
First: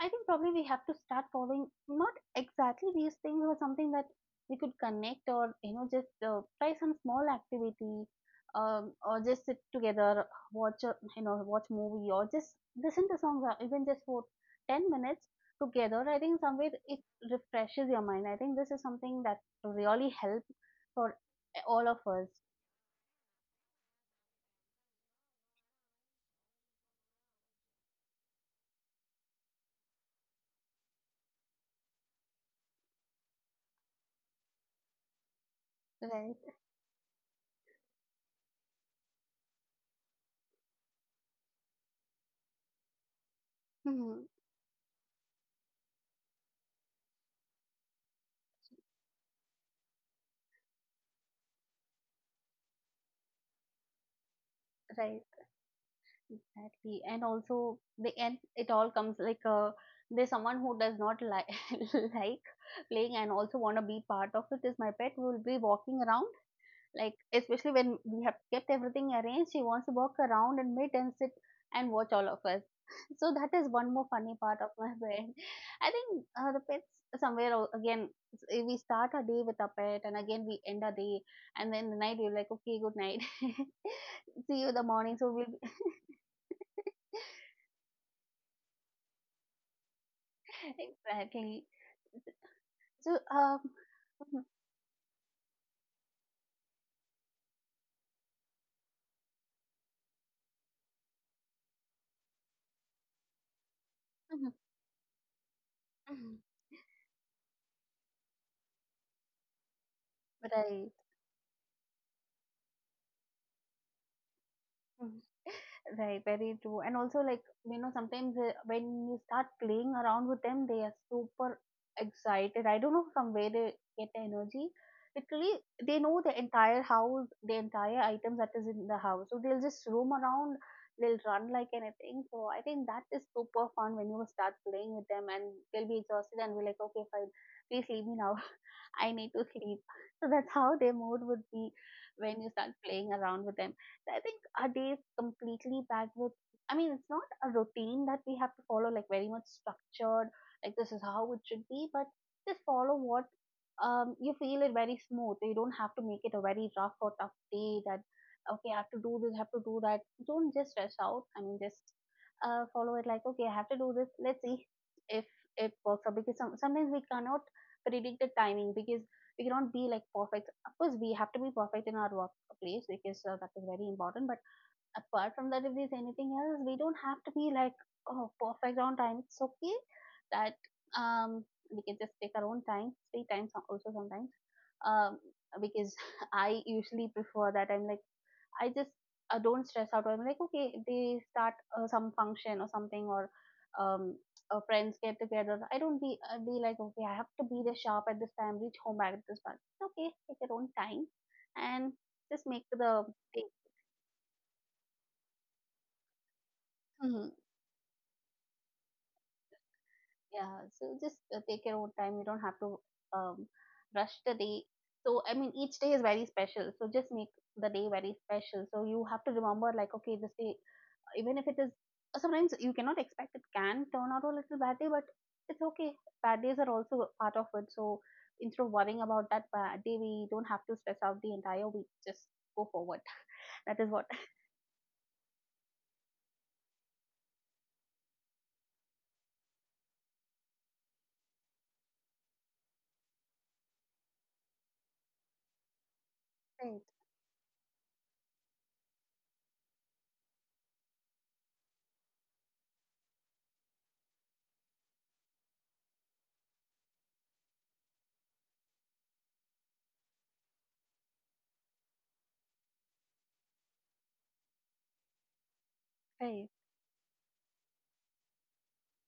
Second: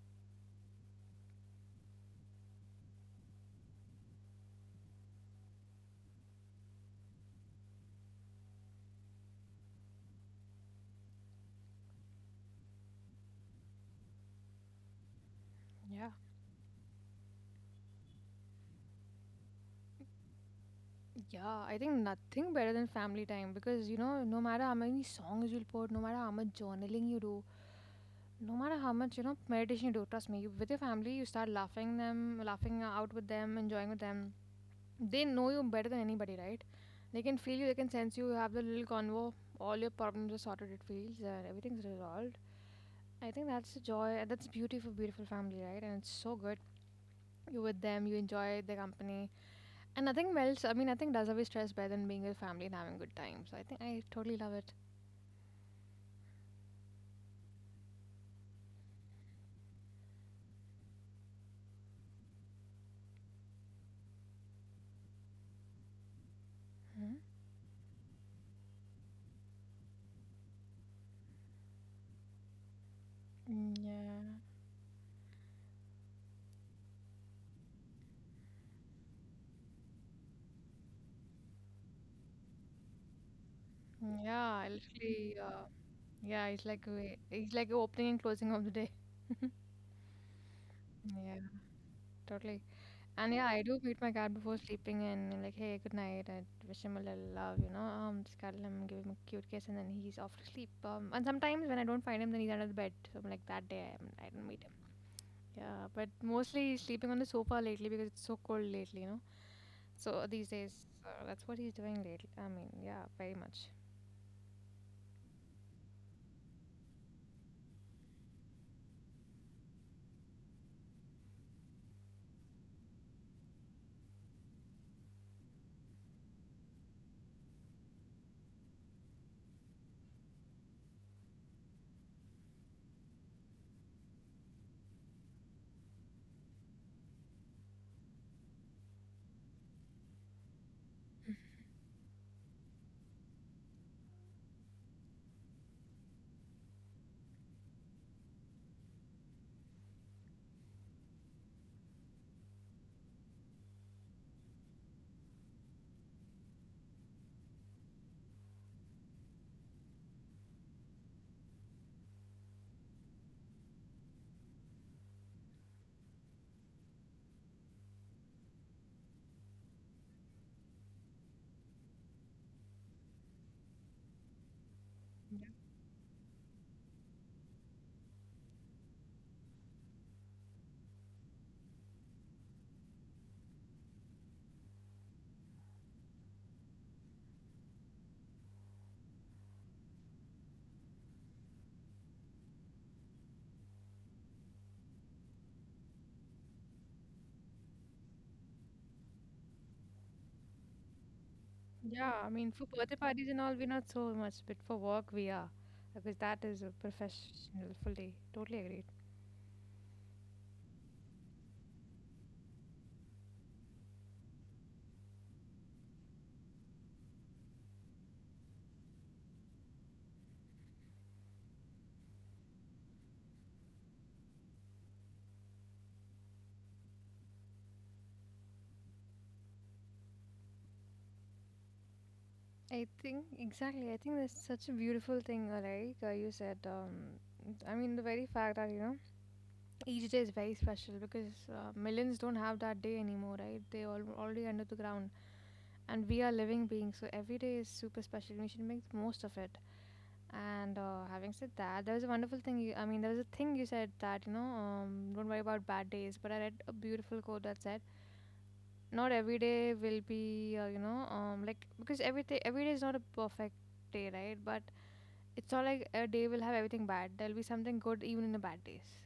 B: I think probably we have to start following not exactly these things, but something that we could connect, or you know, just uh, try some small activity, um, or just sit together, watch a, you know watch movie, or just listen to songs, or even just for ten minutes together.
A: Yeah.
B: I think somewhere it refreshes your mind. I think this is something that really helps for eh,
A: Yeah, I
B: all
A: think
B: of us.
A: nothing better than family time, because you know, no matter how many songs you'll put, no matter how much journaling you do, no matter how much you know meditation you do, trust me, you, with your family, you start laughing them, laughing out with them, enjoying with them. They know you better than anybody,
B: Right.
A: right? They can feel you, they can sense you. You have the little convo, all your problems are sorted. It feels and everything's resolved. I think that's the joy.
B: Hmm.
A: That's beautiful, beautiful family, right? And it's so good. You're with them, you enjoy their company and nothing melts. I mean, nothing does away stress better than being with family and having good time. So I think I totally love it.
B: Right. Exactly. And also the end it all comes like, uh, there's someone who does not like like playing and also want to be part of it, is my pet, who will be walking around, like
A: Hmm.
B: especially when we have kept everything arranged, she wants to walk around and meet and sit and watch all of us. So that is
A: Mm,
B: one more
A: yeah.
B: funny part of my pet. I think uh, the pets, somewhere al- again s- eh, we start our day with our pet and again we end our day, and then the night we're like, okay, good night.
A: Mm.
B: See
A: Yeah,
B: you
A: I
B: in the morning, so
A: literally.
B: we'll.
A: Uh, yeah, it's like we- it's like a opening and closing of the day. Yeah,
B: Exactly.
A: totally.
B: So,
A: And yeah, I
B: um,
A: do meet my cat
B: mhm,
A: before sleeping and like, hey, good night. I wish him a little love, you know. Um, just cuddle him, give him a cute kiss, and then he's off to sleep. Um, and sometimes when I don't find him, then he's under the bed. So I'm like, that day I, haven't- I didn't
B: mhm,
A: meet him. Yeah, but
B: mhm,
A: mostly he's sleeping on the sofa lately because it's so cold lately, you know. So uh, these days,
B: right.
A: uh, that's what he's doing lately. I mean, yeah, very much.
B: Mm-hmm. Right, very true. And also, like, you know, sometimes uh, when you start playing around with them, they are super excited. I don't know from where they get the energy. Literally, they know the entire house, the entire items that is in the house. So they'll just roam around, they'll run like anything. So I think that is super fun when you start playing with them, and they'll be exhausted and be like, okay, fine, please leave me now. I need to sleep. So that's how their mood would be when you start playing around with them. So I think our day is completely packed with. I mean, it's not a routine that we have to follow, like very much structured, like this is how it should be, but just follow what um, you feel it very smooth. You don't have to make it a very rough or tough day that, okay, I have to do this, I have to do that. Don't just stress out. I mean, just uh, follow it like, okay, I have to do this. Let's see if it works out, because some, sometimes we cannot predict the timing, because we cannot be like perfect. Of course we have to be perfect in our workplace, because uh, that is very important, but apart
A: Yeah.
B: from that, if there's anything else, we don't have to be like, oh, perfect on time. It's okay that um we can just take our own time, free time. So- also, sometimes, um because I usually prefer that, I'm like I just uh, don't stress out. I'm like, okay, they start uh, some function or something, or um, uh, friends get together. I don't be uh, be like, okay, I have to be there sharp at this time, reach home at this time. It's okay, take your own time, and
A: Yeah, I
B: just
A: mean,
B: make
A: for birthday
B: the
A: parties and
B: day.
A: all, we're not so much, but for work, we are. Because that is a
B: Hmm.
A: professional, fully, totally agreed.
B: Yeah, so just uh, take your own time. You don't have to um, rush the day. So I mean, each day is very special. So just make the day very special. So you have to remember, like, okay, this day, even if it is, sometimes you cannot expect, it can turn out a little bad day, but it's okay. Bad days are also part of it. So instead of worrying about that bad day, we don't have to stress out the entire week. Just go
A: I
B: forward.
A: think,
B: That is
A: exactly, I
B: what.
A: think that's such a beautiful thing, uh, like uh, you said. Um, I mean, the very fact that, you know, each day is very special, because uh, millions don't have that day anymore, right? They all already under the ground, and we are living
B: Right,
A: beings, so every day is super special. We should make the most of it. And uh, having said that, there was a wonderful thing. You, I mean, there was a thing you said that you know, um, don't worry about bad days. But I read a beautiful quote that said, "Not every day will be, uh, you know, um, like, because every day every day is not a perfect day, right? But it's not like a day will
B: right,
A: have everything bad. There'll be something good even in the bad days."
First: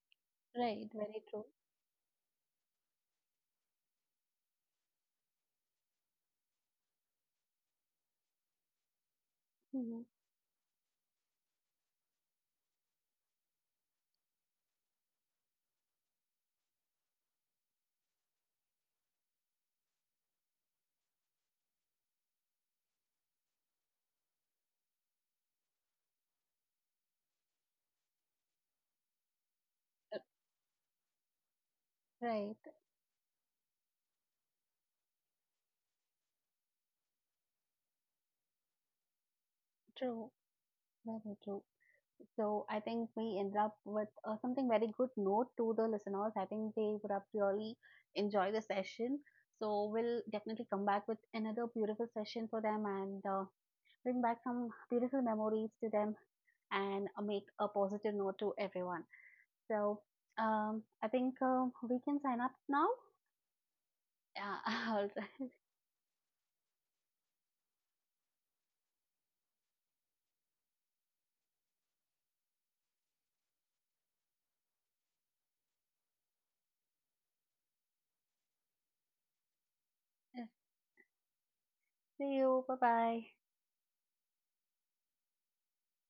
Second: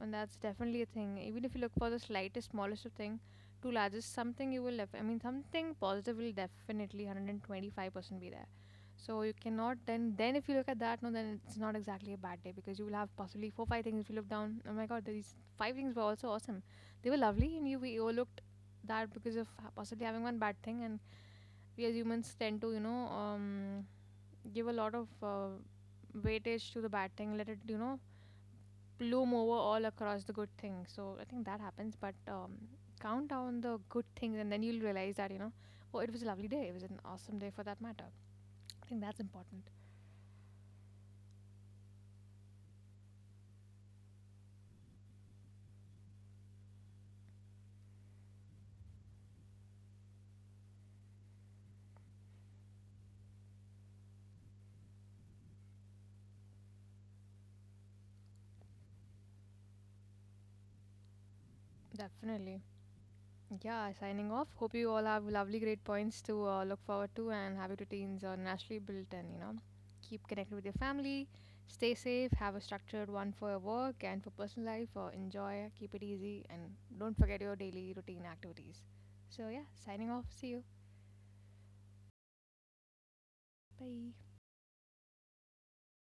A: And that's definitely a
B: right.
A: thing.
B: Very
A: Even
B: true.
A: if you look for the slightest, smallest of thing to largest, something you will, def- I mean, something positive will definitely one hundred twenty-five percent be there. So you cannot
B: Mhm.
A: then. Then if you look at that, no, then it's not exactly a bad day, because you will have possibly four, five things. If you look down, oh my God, these five things were also awesome. They were lovely and you, we overlooked that because of ha- possibly having one bad thing. And we as humans tend to, you know, um, give a lot of uh, weightage to the bad thing, let it, you know, bloom over all across the good thing. So I think that happens, but um,
B: Right,
A: count down the good things and then you'll realize that, you know, oh, it was a lovely day. It was an awesome day for that matter. I think that's important.
B: true. Very true. So I think we end up with uh, something very good note to the listeners. I think they would have really enjoyed the session. So we'll definitely come back with another beautiful session for them, and uh, bring back some beautiful memories to them, and uh, make a positive note to everyone. So, um, I think, um, we can sign up
A: Definitely.
B: now.
A: Yeah, signing off.
B: Yeah,
A: Hope you all have
B: I'll
A: lovely, great points to uh, look forward to, and happy routines are naturally built, and you know, keep connected with your family. Stay safe, have a structured one for your work and for personal life, or enjoy, keep it easy, and don't forget your daily routine activities. So, yeah, signing off. See you.
B: see you. Bye bye.
A: Bye.